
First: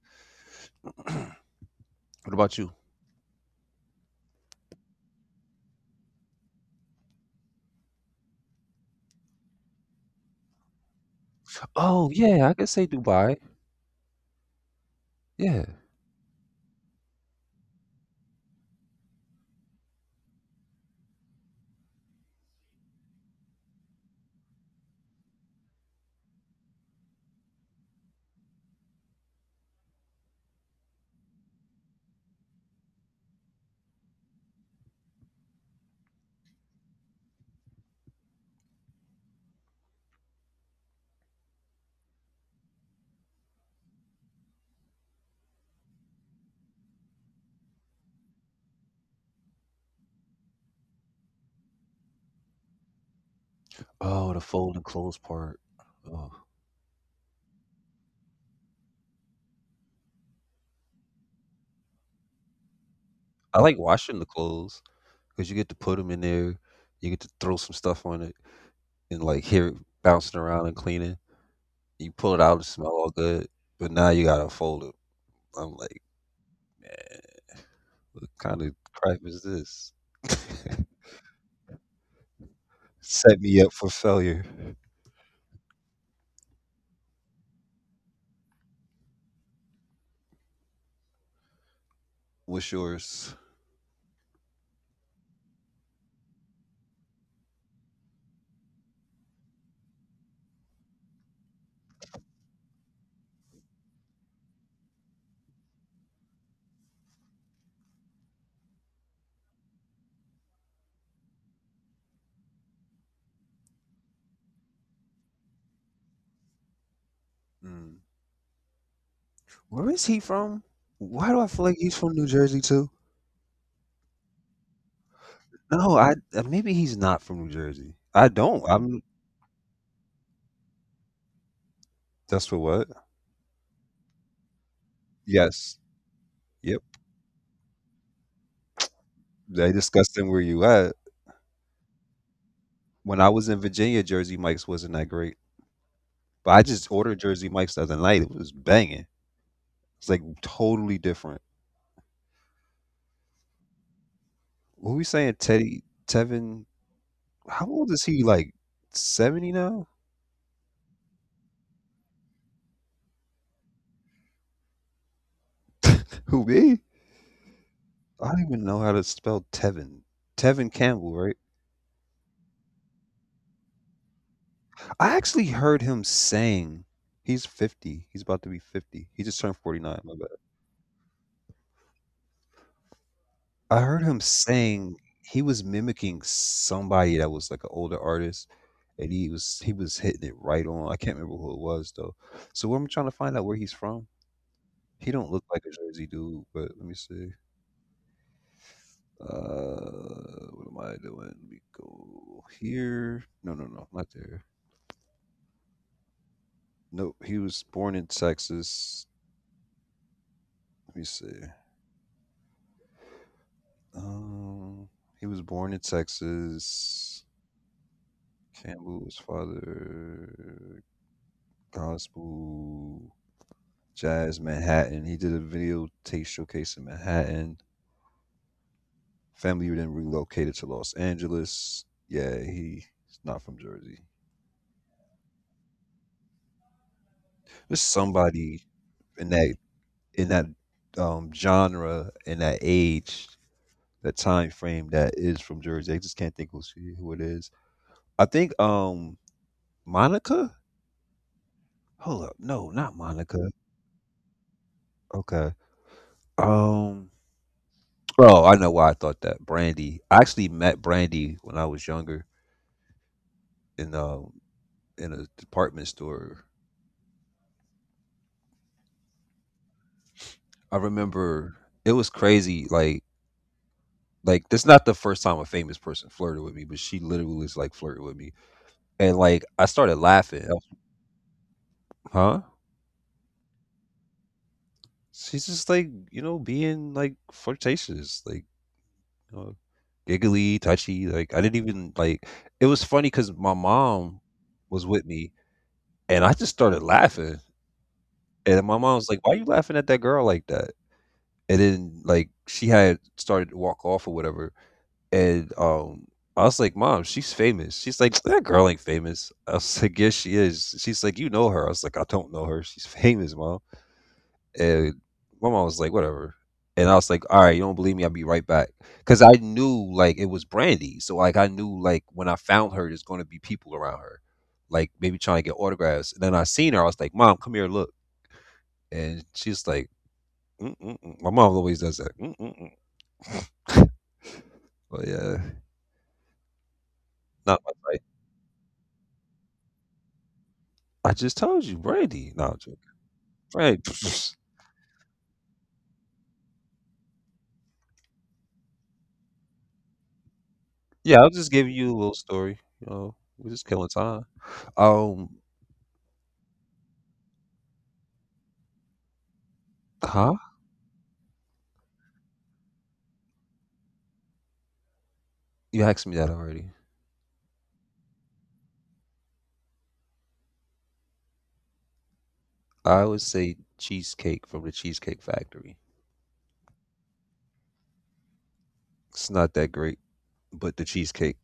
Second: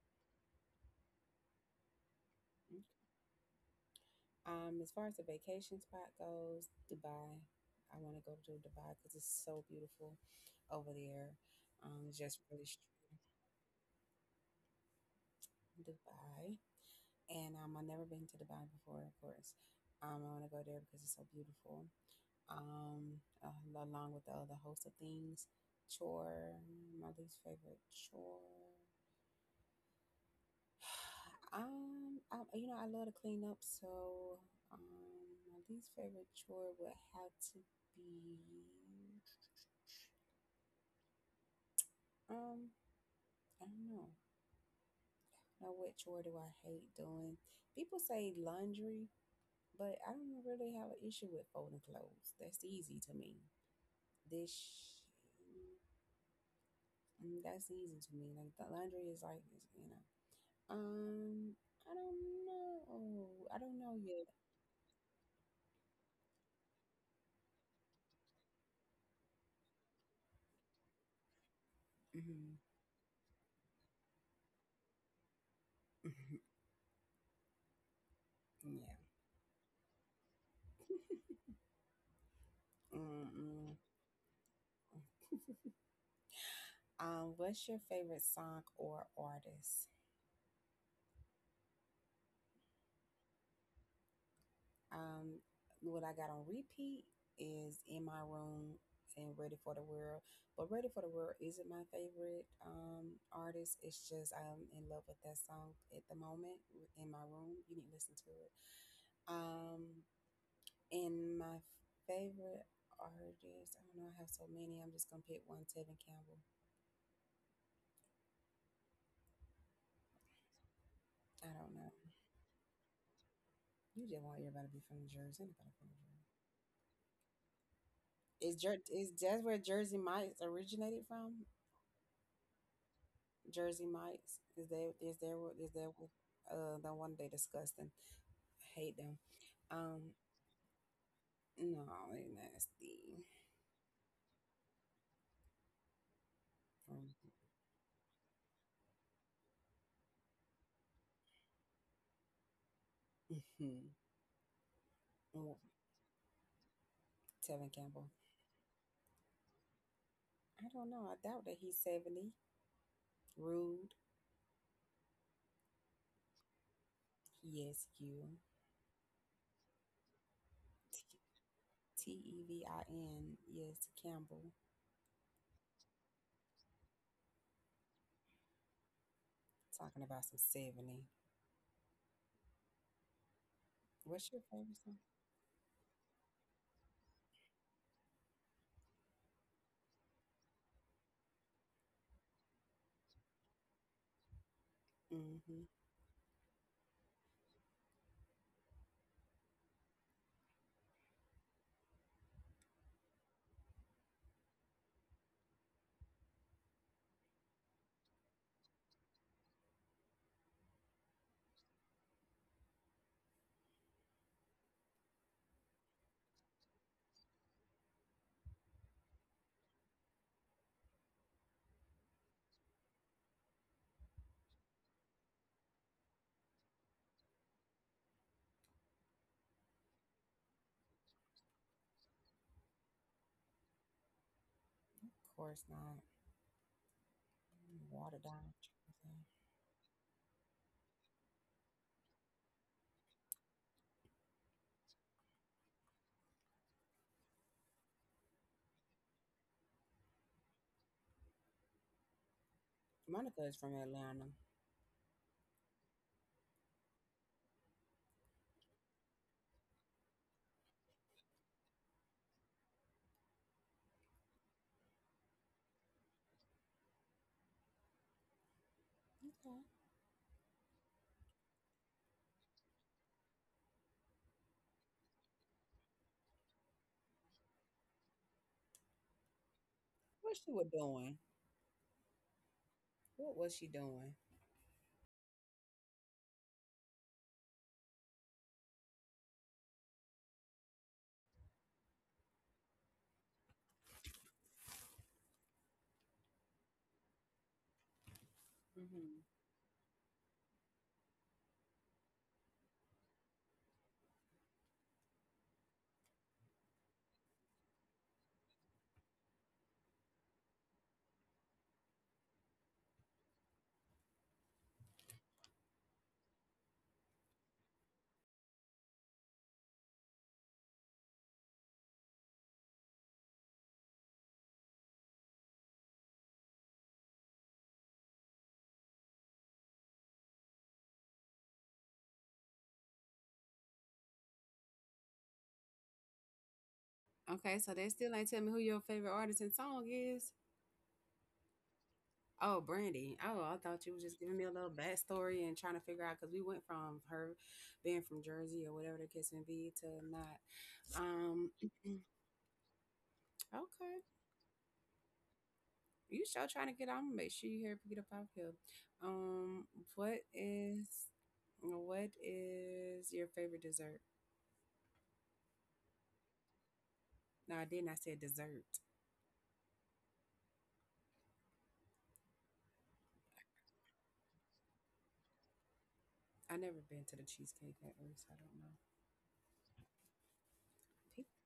Speaker 2: What about you?
Speaker 1: As far as the vacation spot goes, Dubai. I want to go to Dubai because it's so beautiful over there.
Speaker 2: Oh
Speaker 1: It's just
Speaker 2: yeah, I
Speaker 1: really
Speaker 2: could say
Speaker 1: str-
Speaker 2: Dubai. Yeah.
Speaker 1: Dubai, and I've never been to Dubai before, of course. I want to go there because it's so beautiful. Along with the other host of things. Chore, my least favorite chore. You know, I love to clean up, so um, my least favorite chore would have to be, um, I don't know. Now, what chore do I hate doing? People say laundry, but I don't really have an issue with folding clothes. That's easy to me.
Speaker 2: Oh, the fold and
Speaker 1: This,
Speaker 2: clothes part.
Speaker 1: mm,
Speaker 2: Oh.
Speaker 1: that's easy to me. Like, the laundry is like, you know. Um, I don't know. I
Speaker 2: I
Speaker 1: don't
Speaker 2: like
Speaker 1: know
Speaker 2: washing
Speaker 1: yet.
Speaker 2: the clothes because you get to put them in there. You get to throw some stuff on it and like hear it bouncing around and cleaning. You pull it
Speaker 1: Hmm.
Speaker 2: out, it smell all good. But now you gotta fold it. I'm like. What kind of
Speaker 1: Yeah.
Speaker 2: crap is this?
Speaker 1: Mm-mm.
Speaker 2: Set me up for failure.
Speaker 1: Mm-hmm. What's your favorite song or artist?
Speaker 2: What's yours?
Speaker 1: Um, what I got on repeat is "In My Room" and "Ready for the World," but "Ready for the World" isn't my favorite artist. It's just I'm in love with that song at the moment. "In My Room," you need to listen to it. Um, And my favorite artist, I don't know, I have so many. I'm just gonna pick one, Tevin Campbell.
Speaker 2: Mm. Where is he from? Why do
Speaker 1: I
Speaker 2: I feel
Speaker 1: don't
Speaker 2: like
Speaker 1: know.
Speaker 2: he's from New Jersey too?
Speaker 1: You just want everybody to be from Jersey. Ain't nobody from
Speaker 2: No, I
Speaker 1: Jersey.
Speaker 2: maybe he's not from New Jersey. I
Speaker 1: Is
Speaker 2: don't.
Speaker 1: Jer-
Speaker 2: I'm.
Speaker 1: is that's where Jersey Mike's originated from?
Speaker 2: That's for what?
Speaker 1: Jersey Mike's is there? Is there? what- Is
Speaker 2: Yes.
Speaker 1: there? what-
Speaker 2: Yep.
Speaker 1: The one they disgusting. I hate them.
Speaker 2: They
Speaker 1: Um,
Speaker 2: discussed him where you at.
Speaker 1: no, they
Speaker 2: When
Speaker 1: nasty.
Speaker 2: I was in Virginia, Jersey Mike's wasn't that great, but I just
Speaker 1: From.
Speaker 2: ordered Jersey Mike's the other night. It was banging. It's like totally different.
Speaker 1: Mhm.
Speaker 2: What we saying,
Speaker 1: Oh,
Speaker 2: Teddy Tevin? How
Speaker 1: Tevin
Speaker 2: old is
Speaker 1: Campbell.
Speaker 2: he? Like, 70 now?
Speaker 1: I don't know. I doubt that he's 70. Rude.
Speaker 2: Who me?
Speaker 1: Yes,
Speaker 2: I
Speaker 1: you.
Speaker 2: don't even know how to spell Tevin. Tevin Campbell, right?
Speaker 1: Tevin. Yes, Campbell.
Speaker 2: I actually heard him saying he's 50. He's about to be 50. He just turned
Speaker 1: Talking
Speaker 2: 49. My
Speaker 1: about some
Speaker 2: bad.
Speaker 1: 70.
Speaker 2: I heard him
Speaker 1: What's your favorite song?
Speaker 2: saying he was mimicking somebody that was like an older artist, and he was hitting it right on. I can't remember who it was though. So I'm trying to find out where he's from. He don't look
Speaker 1: Mm-hmm.
Speaker 2: like
Speaker 1: Of
Speaker 2: a Jersey dude, but let me see. What am I doing? Let me go here. No, no, no, not there. No, he was born in Texas. Let me see. Um, he was born in Texas. Campbell's father, gospel, jazz, Manhattan. He did a video tape showcase in Manhattan. Family then relocated to Los Angeles. Yeah, he's not from Jersey.
Speaker 1: course not.
Speaker 2: There's
Speaker 1: Water down.
Speaker 2: somebody in that in that genre, in that age, that time frame that is from Jersey. I just can't think who it is. I think Monica? Hold up. No, not
Speaker 1: Monica
Speaker 2: Monica.
Speaker 1: is from Atlanta.
Speaker 2: Okay. Um Oh, I know why I thought that. Brandy. I actually met Brandy when I was younger in a department store.
Speaker 1: Okay.
Speaker 2: I remember it was crazy, like that's not the first time a famous person flirted with me, but she literally was like flirting with me. And like I started
Speaker 1: What
Speaker 2: laughing.
Speaker 1: she
Speaker 2: I was-
Speaker 1: was doing?
Speaker 2: Huh?
Speaker 1: What was she doing?
Speaker 2: She's just like, being like flirtatious. Like Uh, giggly, touchy. Like, I didn't even like. It was funny because my mom was with me, and I just started laughing. And my mom was
Speaker 1: Hmm.
Speaker 2: like, "Why you laughing at that girl like that?" And then, like, she had started to walk off or whatever, and I was like, "Mom, she's famous." She's like, "That girl ain't famous." I was like, "Yes, she is." She's like, "You know her." I was like, "I don't know her. She's famous, Mom." And my mom was like, whatever. And I was like, "All right, you don't believe me? I'll be right back." 'Cause I knew like it was Brandy. So like, I knew like when I found her, there's gonna be people around her. Like, maybe trying to get autographs. And then I seen her, I was like, "Mom, come here, look." And she's like, mm-mm-mm. My mom always does that. Mm-mm-mm. But yeah,
Speaker 1: Okay,
Speaker 2: not
Speaker 1: so
Speaker 2: my
Speaker 1: they
Speaker 2: type.
Speaker 1: still ain't tell me who your favorite artist and song is.
Speaker 2: I just told you, Brandy. No, I'm
Speaker 1: Oh,
Speaker 2: joking.
Speaker 1: Brandy. Oh, I
Speaker 2: Brandy.
Speaker 1: thought you was just giving me a little backstory and trying to figure out because we went from her being from Jersey or whatever the case may be to not.
Speaker 2: Yeah, I was
Speaker 1: Um,
Speaker 2: just giving you a little story. You know, we're just killing
Speaker 1: okay.
Speaker 2: time. Um,
Speaker 1: You sure trying to get out? I'm gonna make sure you here get up out here. Um, what
Speaker 2: huh?
Speaker 1: is what is your favorite dessert?
Speaker 2: You asked me that already.
Speaker 1: No, I didn't. I said dessert.
Speaker 2: I would say cheesecake from the Cheesecake Factory.
Speaker 1: I never been to the Cheesecake Factory, so I don't know.
Speaker 2: It's not that great, but the
Speaker 1: Peop-
Speaker 2: cheesecake,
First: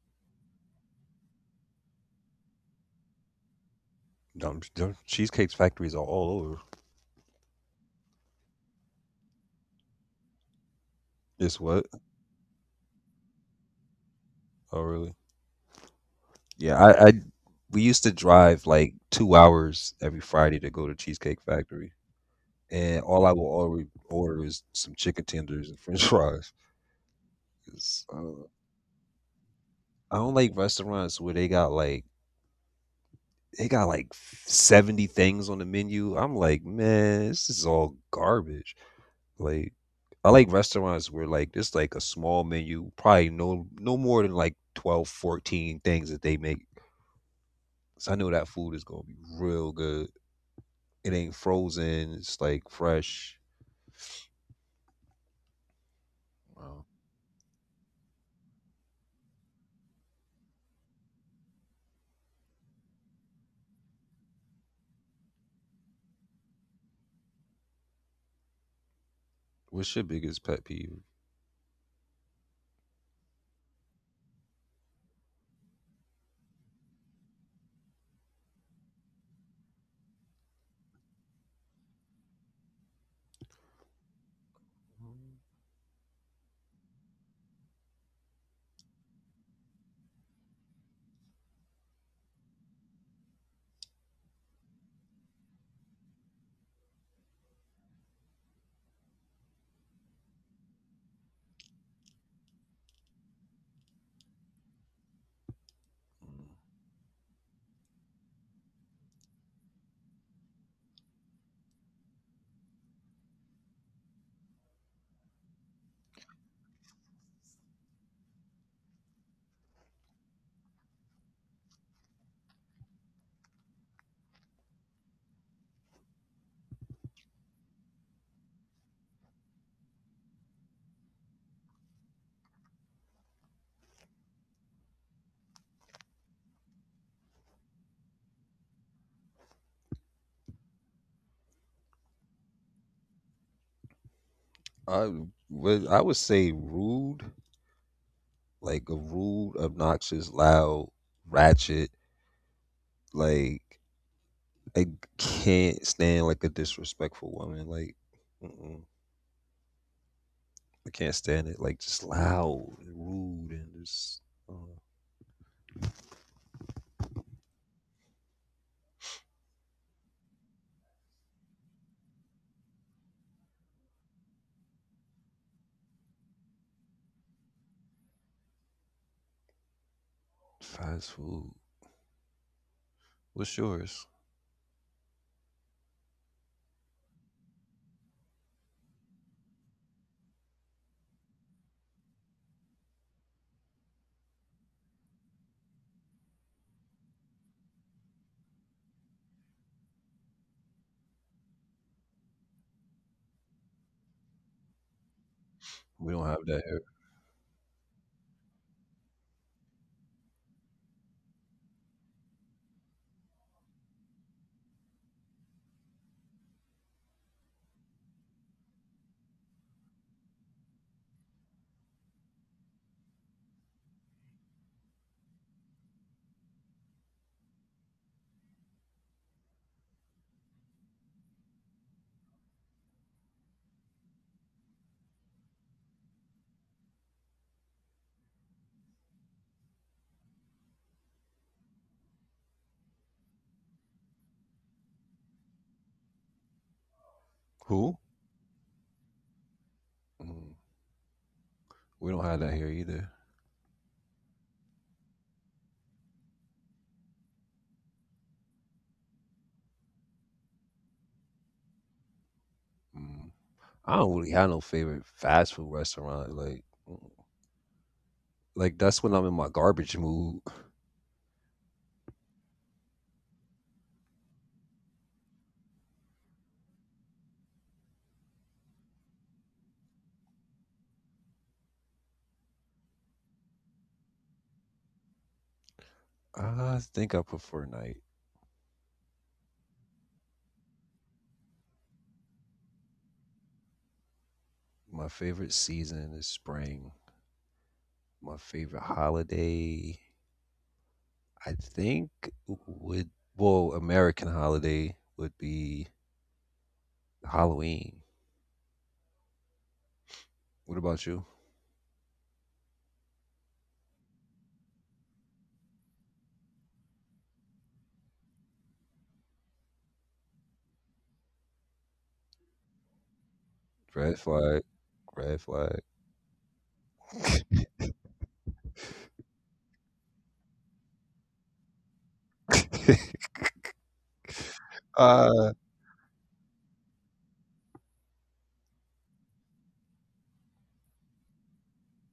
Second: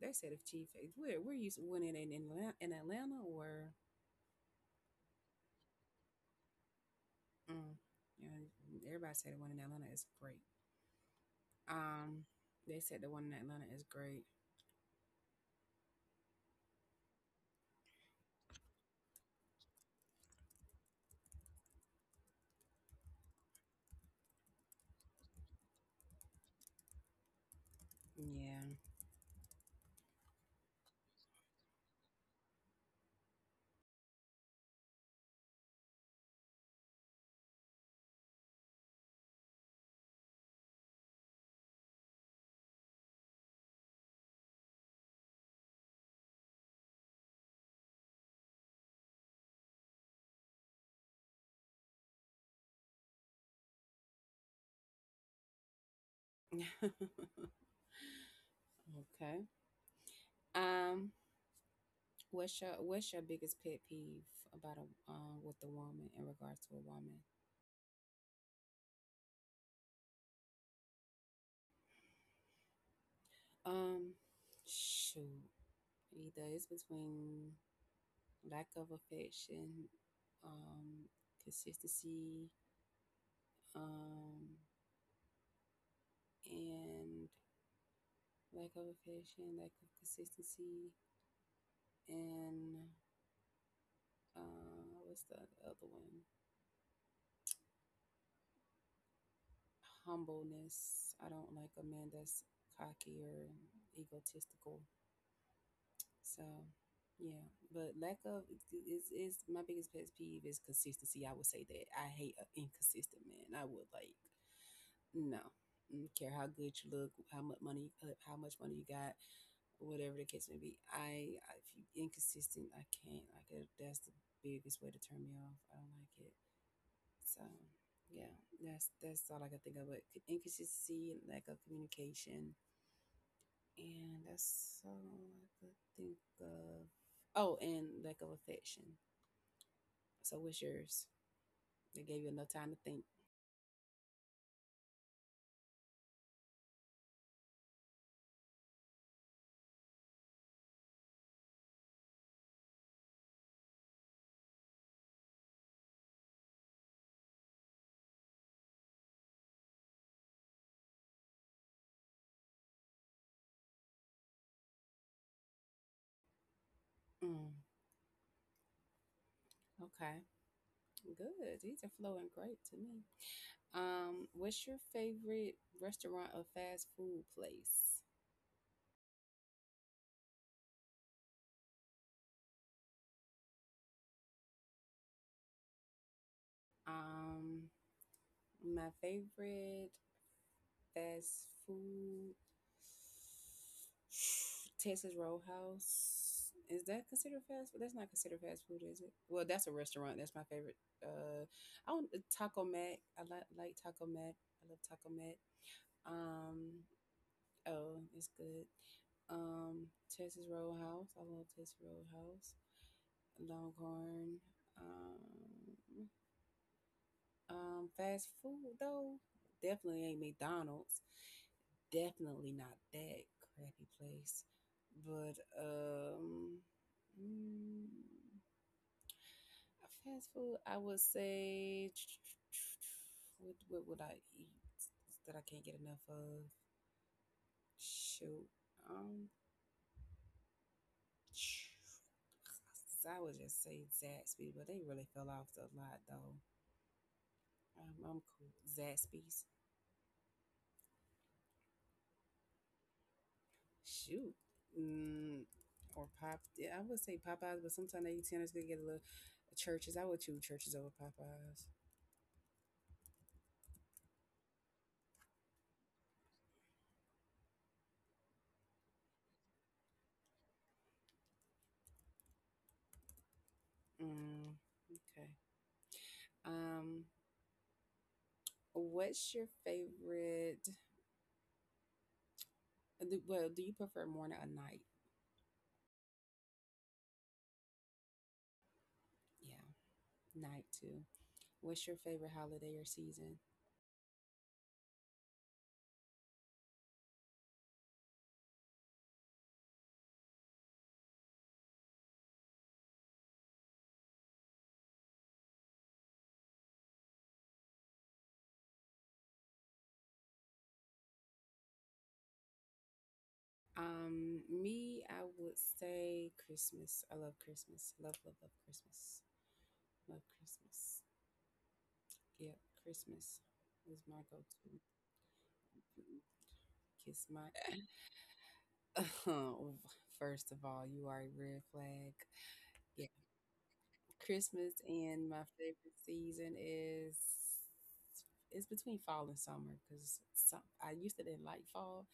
Speaker 1: They said if cheesecake, where you when it in Atlanta or
Speaker 2: dumb, dumb, cheesecake factories are all over.
Speaker 1: mm, yeah, everybody said the one in Atlanta is great.
Speaker 2: It's what?
Speaker 1: Um, they said the one in Atlanta is great.
Speaker 2: Oh, really? Yeah, we used to drive like 2 hours every Friday to go to Cheesecake Factory, and all I will always order is some chicken tenders and French fries. 'Cause
Speaker 1: Yeah.
Speaker 2: I don't like restaurants where they got like 70 things on the menu. I'm like, man, this is all garbage. Like, I like restaurants where like it's like a small menu, probably no more than like 12, 14 things that they make. So I know that food is gonna be real good. It ain't frozen. It's like fresh. Wow.
Speaker 1: Okay. Um, What's your biggest pet peeve about a with a woman, in regards to a woman?
Speaker 2: What's your biggest pet peeve?
Speaker 1: Um, shoot, either it's between lack of affection, um, consistency, um, and lack of affection, lack of consistency, and what's the other one? Humbleness. I don't like a man that's cocky or egotistical. So, yeah, but lack of is my biggest pet peeve is consistency. I would say that I hate an inconsistent man. I would like, no, mm, care how good you look, how much money you got, whatever the case may be. I if you inconsistent, I can't. Like that's the biggest way to turn me off. I don't like it. So yeah, that's all I can think of. But c- inconsistency, lack of communication, and that's all I could think of. Oh, and lack of affection. So what's yours? They gave you enough time to think.
Speaker 2: I I would say rude, like a rude, obnoxious, loud, ratchet. Like, I can't stand like a disrespectful woman. Like, mm-mm. I can't stand it. Like just loud and rude and just uh,
Speaker 1: Mm, okay, good. These are flowing great to me. What's your favorite restaurant or fast food place?
Speaker 2: fast food. What's yours?
Speaker 1: Um, my favorite. Fast food. Texas Roadhouse. Is that considered fast food? That's not considered fast food, is it? Well, that's a restaurant. That's my favorite. Uh, I want Taco Mac. I like Taco Mac. I love Taco Mac.
Speaker 2: We don't have that here.
Speaker 1: Um, oh, it's good. Um, Texas Roadhouse. I love Texas Roadhouse. Longhorn. Um, fast food though, definitely ain't McDonald's. Definitely not that crappy place. But um, mm, fast food, I would say. What would I eat that I can't get enough of? Shoot, um, I would just say Zaxby, but they really fell off a lot though.
Speaker 2: Who?
Speaker 1: I'm cool. Zaxby.
Speaker 2: Mm, we don't have that here either.
Speaker 1: Shoot. Mm, or Pop. Yeah, I would say Popeyes, but sometimes they tenders could get a little. Churches. I would choose churches over Popeyes.
Speaker 2: Mm. I don't really have no favorite fast food restaurant. Like, mm. like that's when I'm in my garbage mood.
Speaker 1: Mm, okay. Um, what's your favorite? Well, do you prefer morning or night?
Speaker 2: I think I prefer night.
Speaker 1: Yeah, night too. What's your favorite holiday or season?
Speaker 2: My favorite season is spring. My favorite holiday, I think, would well, American holiday would be Halloween. What about you?
Speaker 1: Me, I would say Christmas. I love Christmas. Love, love, love Christmas. Love Christmas. Yeah, Christmas is my
Speaker 2: Red flag,
Speaker 1: go-to.
Speaker 2: red flag.
Speaker 1: Kiss my First of all, you are a red flag. Yeah, Christmas. And my
Speaker 2: Uh,
Speaker 1: favorite season is, it's between fall and summer because some I used to didn't like fall,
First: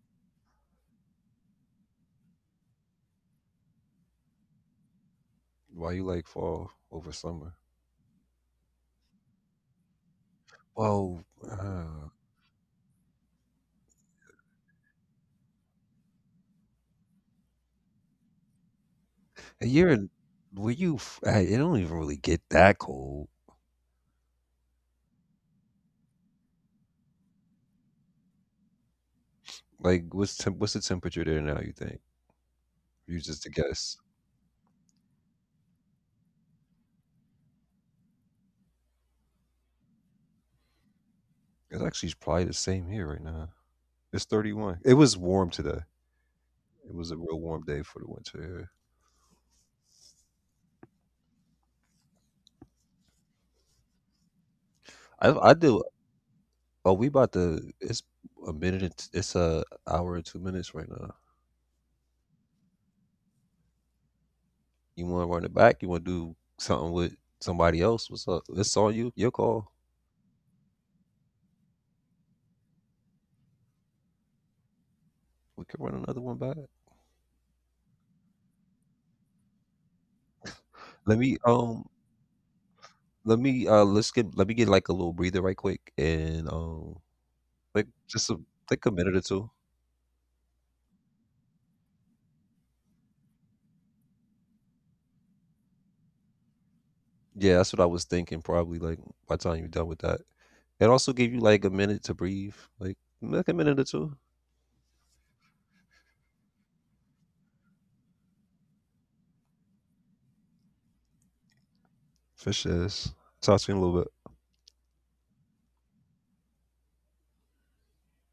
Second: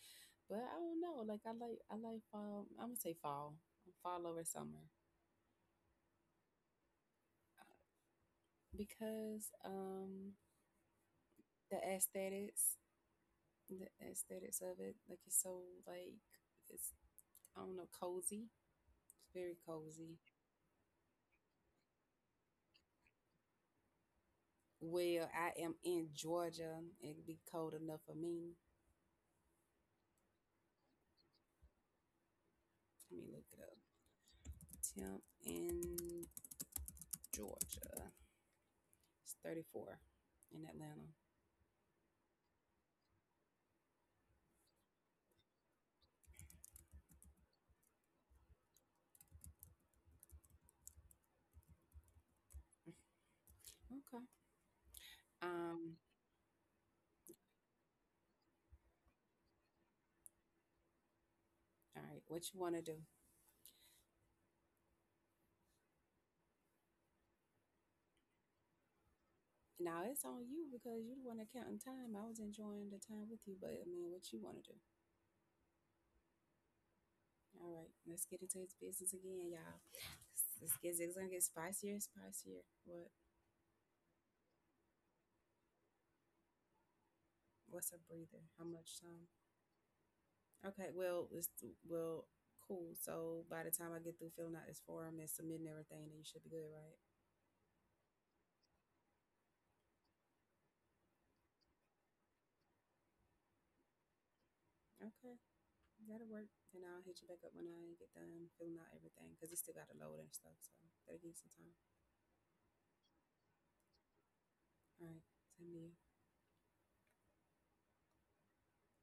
Speaker 1: but I don't know. Like I like fall. I'm gonna say fall, fall over summer.
Speaker 2: Why you like fall over summer?
Speaker 1: Uh, because
Speaker 2: Well,
Speaker 1: the
Speaker 2: uh,
Speaker 1: aesthetics, the aesthetics of it, like it's so like it's, I don't know, cozy. It's very
Speaker 2: a year in-
Speaker 1: cozy.
Speaker 2: were you? It don't even really get that cold.
Speaker 1: Well, I am in Georgia. It'd be cold enough for me.
Speaker 2: Like, what's the temperature there now? You think?
Speaker 1: Let
Speaker 2: You
Speaker 1: me look
Speaker 2: just a
Speaker 1: it up.
Speaker 2: guess.
Speaker 1: Temp in Georgia. It's 34 in Atlanta.
Speaker 2: It's actually probably the same here right now. It's 31. It was warm today. It was a real warm day for the winter here.
Speaker 1: Okay.
Speaker 2: I did.
Speaker 1: Um,
Speaker 2: Oh, we about to. It's a minute. It's a hour and 2 minutes right now.
Speaker 1: all right. What you want to do?
Speaker 2: You want to run it back? You want to do something with somebody else? What's up? It's on you. Your call.
Speaker 1: Now it's on you because you're the one that counting time. I was enjoying the time with you, but I mean, what you want to do?
Speaker 2: We can run another one back.
Speaker 1: All right. Let's get into his business again, y'all. This this gets
Speaker 2: Let
Speaker 1: it's gonna
Speaker 2: me
Speaker 1: get
Speaker 2: um.
Speaker 1: spicier and spicier. What?
Speaker 2: Let me. Let's get. Let me get like a little breather right quick and. Like
Speaker 1: What's a
Speaker 2: just a
Speaker 1: breather? How
Speaker 2: like a
Speaker 1: much
Speaker 2: minute or
Speaker 1: time?
Speaker 2: two.
Speaker 1: Okay, well, it's well, cool. So by the time I get through filling out this form and submitting everything, then you should be good, right?
Speaker 2: Yeah, that's what I was thinking. Probably like by the time you're done with that, it also give you like a minute to breathe. Like a minute or two.
Speaker 1: Okay, that'll work. And I'll hit you back up when I get done filling out everything because it still got to load and stuff. So that'll give you some time.
Speaker 2: For sure. Talk to you in a little bit.
Speaker 1: All right, same to you.